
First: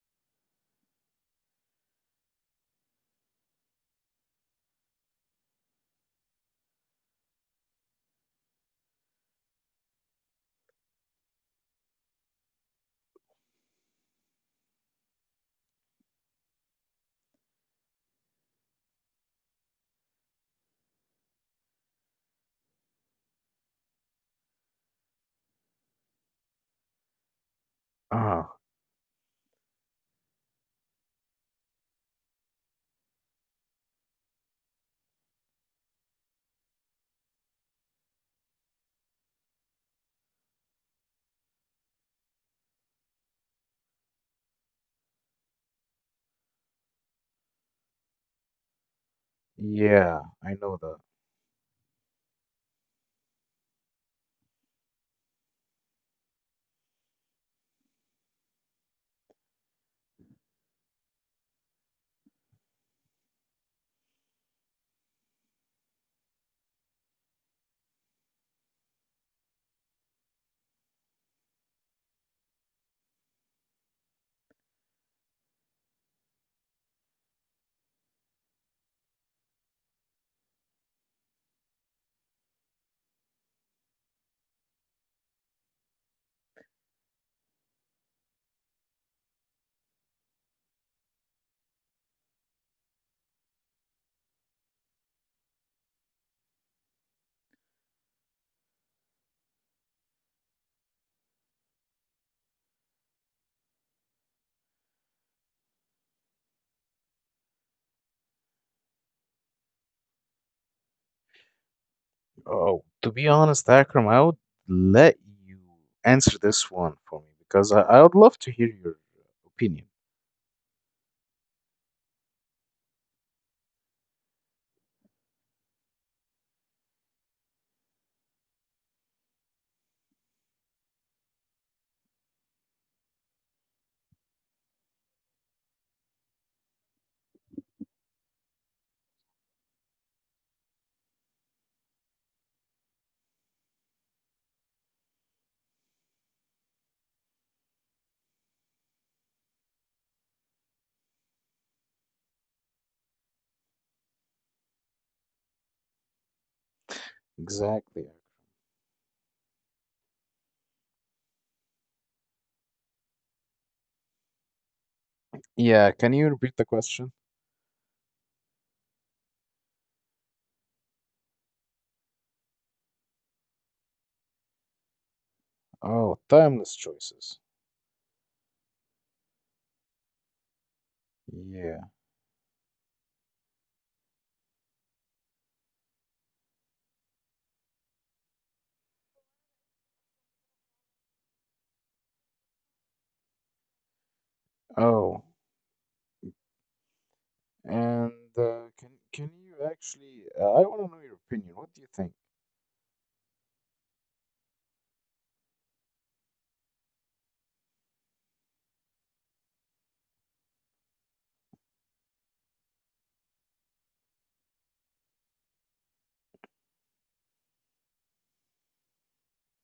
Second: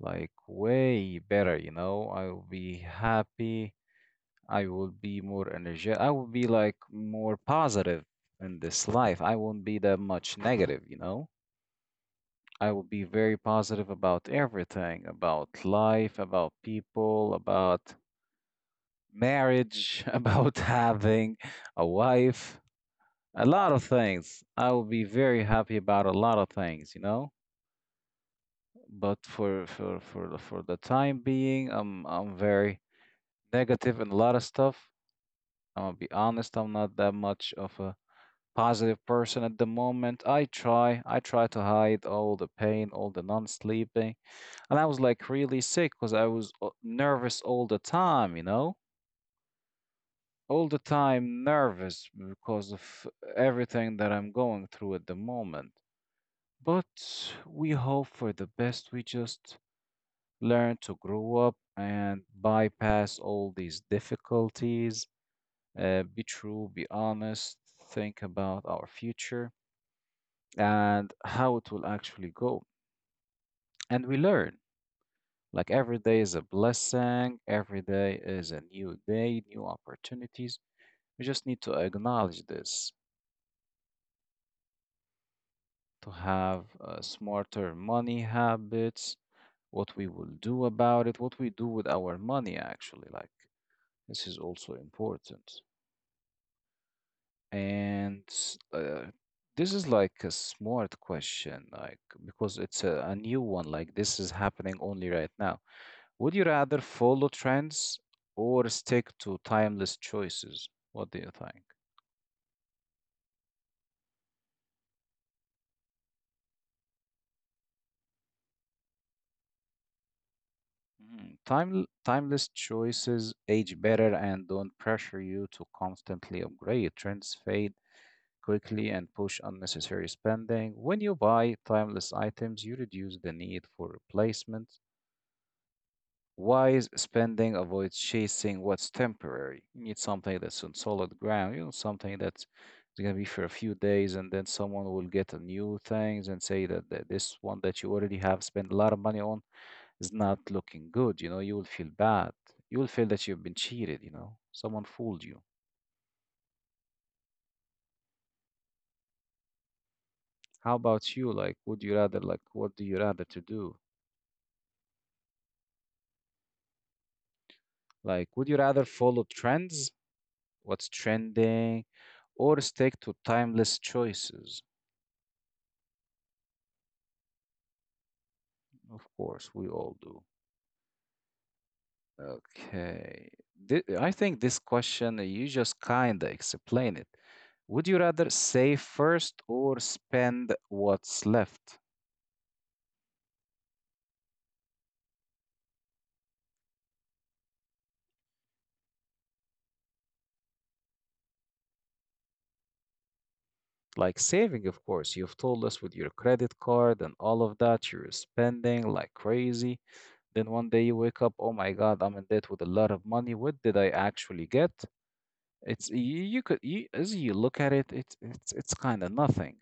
Speaker 1: like way better, you know. I will be happy. I will be more energetic. I will be like more positive in this life. I won't be that much negative, you know. I will be very positive about everything, about life, about people, about marriage, [laughs] about having a wife, a lot of things. I will be very happy about a lot of things, you know.
Speaker 2: Ah,
Speaker 1: But for the time being, I'm very negative in a lot of stuff. I'm gonna be honest. I'm not that much of a positive person at the moment. I try. I try to hide all the pain, all the non-sleeping, and I was like really sick because I was nervous all the time, you know,
Speaker 2: yeah, I
Speaker 1: all the
Speaker 2: know that.
Speaker 1: time nervous because of everything that I'm going through at the moment. But we hope for the best. We just learn to grow up and bypass all these difficulties, be true, be honest, think about our future and how it will actually go. And we learn. Like, every day is a blessing, every day is a new day, new opportunities. We just need to acknowledge this, to have smarter money habits, what we will do about it, what we do with our money, actually. Like, this is also important. And s- uh, this is like a smart question, like, because it's a new one, like, this is happening only right now. Would you rather follow trends or stick to timeless choices? What do you think?
Speaker 2: Oh, to be honest, Akram, I would let you answer this one for me, because I would love to hear your opinion.
Speaker 1: Mhm. Timeless choices age better and don't pressure you to constantly upgrade. Trends fade quickly and push unnecessary spending. When you buy timeless items, you reduce the need for replacements. Wise spending avoids chasing what's temporary. You need something that's on solid ground, you know, something that's going to be for a few days, and then someone will get a new things and say that, that this one that you already have spent a lot of money on is not looking good, you know, you will feel bad. You will feel that you've been cheated, you know. Someone fooled you.
Speaker 2: Exactly, Akram.
Speaker 1: How about you? Like, would you rather, like, what do you rather to do?
Speaker 2: Yeah, can you repeat the question?
Speaker 1: Like, would you rather follow trends, what's trending, or stick to timeless choices?
Speaker 2: Oh, timeless choices.
Speaker 1: Of course, we all do.
Speaker 2: Yeah.
Speaker 1: Okay. I think this question, you just kind of explain it. Would you rather save first or spend what's left?
Speaker 2: Oh, and can you actually? I want to know your opinion. What do you think?
Speaker 1: Like, saving, of course, you've told us with your credit card and all of that, you're spending like crazy. Then one day you wake up, oh my God, I'm in debt with a lot of money. What did I actually get? It's you, you could you, as you look at it, it's it's kind of nothing.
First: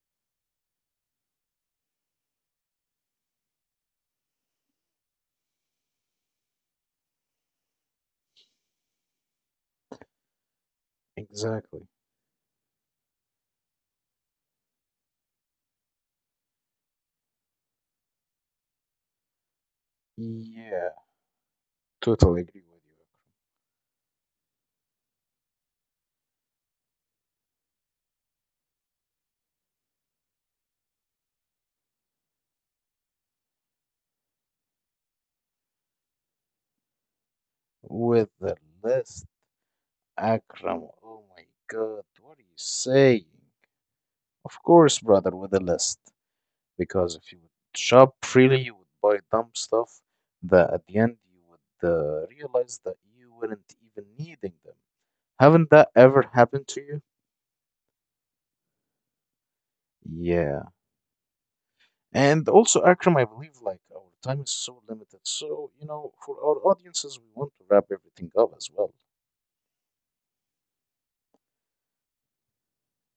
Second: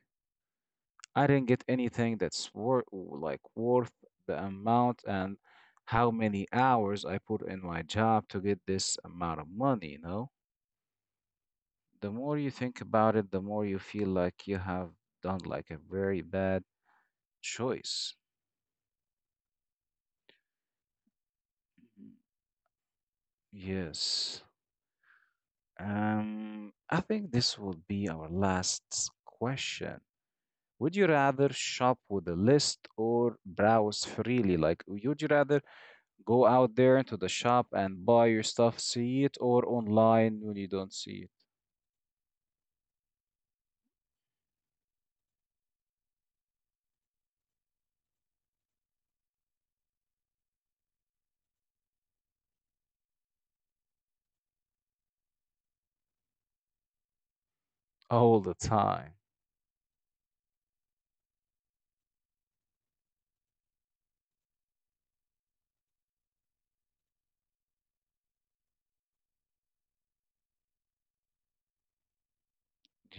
Speaker 1: I didn't get anything that's worth like worth the amount and how many hours I put in my job to get this amount of money, you know?
Speaker 2: Exactly.
Speaker 1: The more you think about it, the more you feel like you have done like a very bad choice.
Speaker 2: Yeah, totally agree with you.
Speaker 1: Yes. I think this will be our last question. Would you rather shop with a list or browse freely? Like, would you rather go out there into the shop and buy
Speaker 2: With
Speaker 1: your
Speaker 2: the
Speaker 1: stuff, see
Speaker 2: list,
Speaker 1: it, or online when you
Speaker 2: Akram.
Speaker 1: don't see
Speaker 2: Oh
Speaker 1: it
Speaker 2: my God, what are you saying? Of course, brother, with the list. Because if you would shop freely, you would buy dumb stuff that at the end you would realize that you weren't even needing them. Haven't that ever happened to you?
Speaker 1: all the time?
Speaker 2: Yeah. And also, Akram, I believe, like, our time is so limited. So, for our audiences, we want to wrap everything up as well.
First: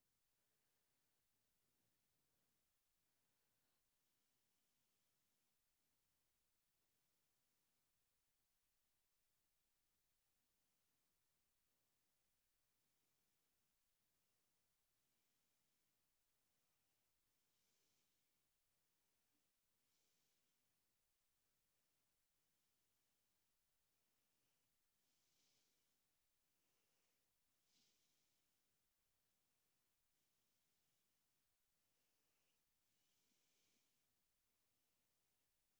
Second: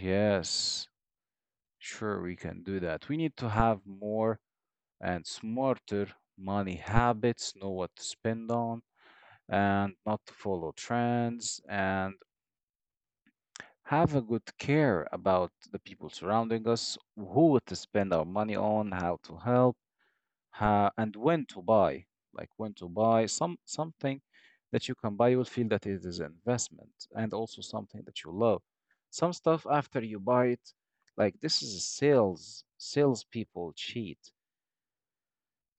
Speaker 1: Yes, sure, we can do that. We need to have more and smarter money habits, know what to spend on, and not to follow trends, and have a good care about the people surrounding us, who to spend our money on, how to help, how, and when to buy. Like, when to buy some something that you can buy, you will feel that it is an investment and also something that you love. Some stuff after you buy it, like, this is a salespeople cheat.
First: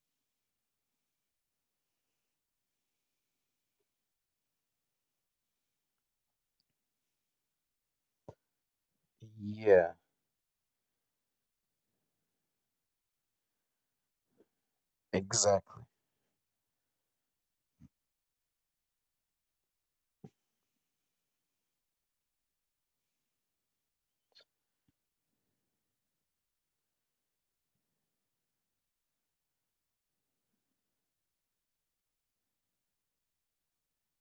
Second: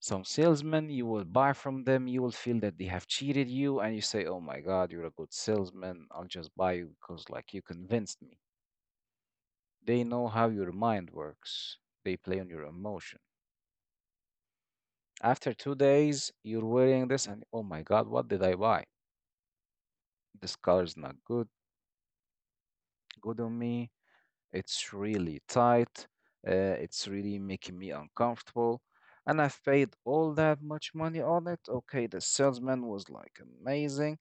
Speaker 1: Some salesmen you will buy from them, you will feel that they have cheated you, and you say, "Oh my God, you're a good salesman. I'll just buy you because like you convinced me."
Speaker 2: Yeah,
Speaker 1: They know how your mind works. They play on your emotion. After two
Speaker 2: exactly.
Speaker 1: days, you're wearing this, and oh my God, what did I buy? This color's not good, good on me. It's really tight. It's really making me uncomfortable. And I've paid all that much money on it. Okay, the salesman was like amazing,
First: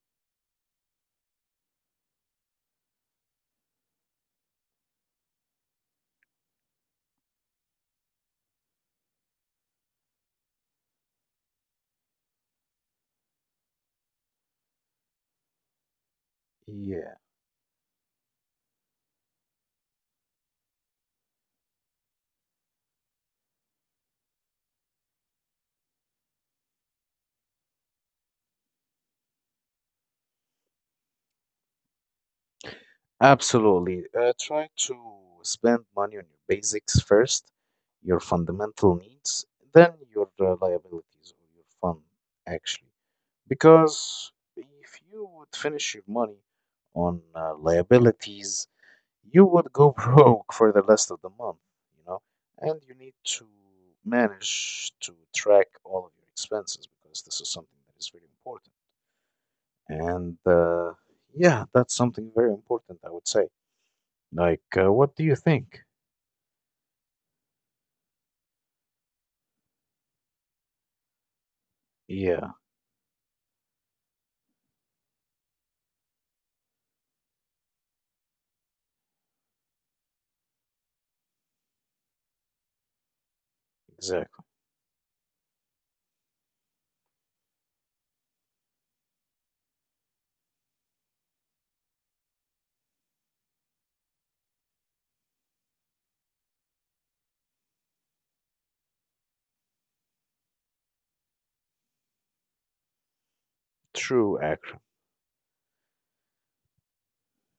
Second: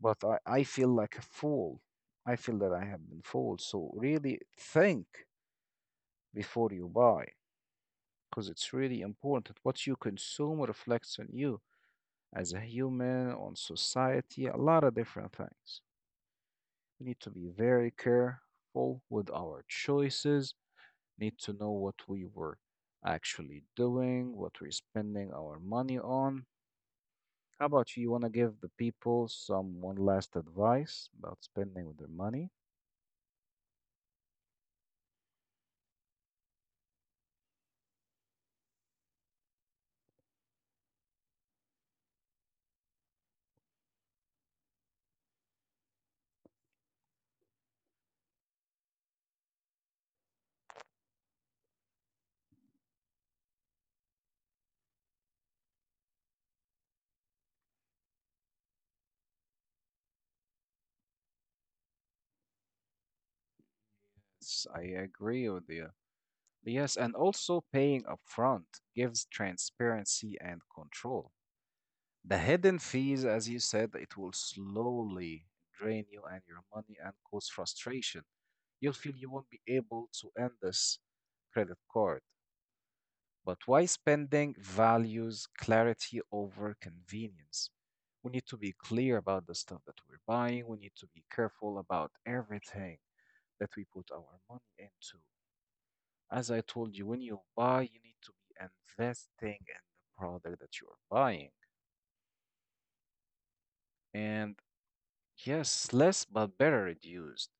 Speaker 1: but I feel like a fool. I feel that I have been fooled. So really think before you buy, because it's really important. That What you consume reflects on you as a human, on society, a lot of different things. We
Speaker 2: Yeah.
Speaker 1: need to be very careful with our choices, need to know what we were actually doing, what we're spending our money on. How about you? You want to give the people some one last advice about spending with their money?
Speaker 2: Absolutely. Try to spend money on your basics first, your fundamental needs, then your liabilities or your fun, actually. Because if you would finish your money on liabilities, you would go [laughs] broke for the rest of the month, you know? And you need to manage to track all of your expenses, because this is something that is very important. And yeah, that's something very important, I would say. Like,
Speaker 1: Yes, I
Speaker 2: what do you
Speaker 1: agree with
Speaker 2: think?
Speaker 1: you. Yes, and also paying upfront gives transparency and control. The
Speaker 2: Yeah,
Speaker 1: hidden fees, as you said, it will slowly drain you and your money and cause frustration. You'll feel you won't be able to end this credit card. But why
Speaker 2: exactly.
Speaker 1: spending values clarity over convenience? We need to be clear about the stuff that we're buying. We need to be careful about everything that we put our money into. As I told you, when you buy, you need to be investing in the product that you're buying.
Speaker 2: True,
Speaker 1: And
Speaker 2: Akram.
Speaker 1: yes, less but better reduced.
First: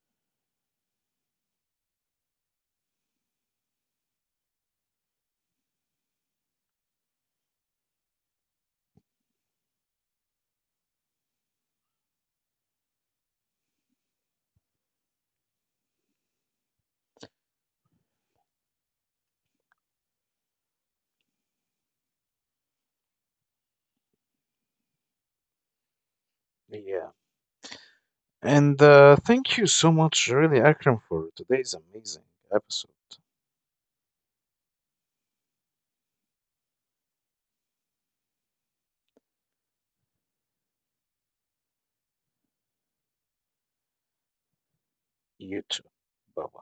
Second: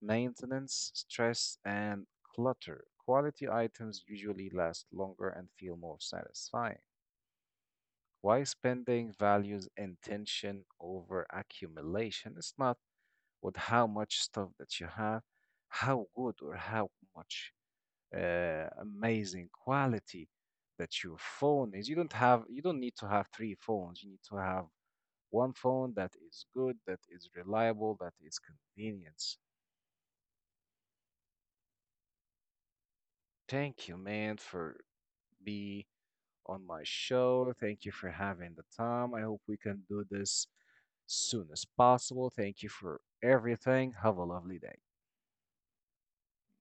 Speaker 1: Maintenance, stress, and clutter. Quality items usually last longer and feel more satisfying. Why spending values intention over accumulation? It's not with how much stuff that you have, how good or how much amazing quality that your phone is. You don't have, you don't need to have three phones. You need to have one phone that is good, that
Speaker 2: Yeah.
Speaker 1: is reliable, that is
Speaker 2: And
Speaker 1: convenient.
Speaker 2: thank you so much, really, Akram, for today's amazing episode.
Speaker 1: Thank you, man, for be on my show. Thank you for having the time. I hope we can do this soon as possible. Thank you for everything. Have a lovely day. Bye.
Speaker 2: You too. Bye bye.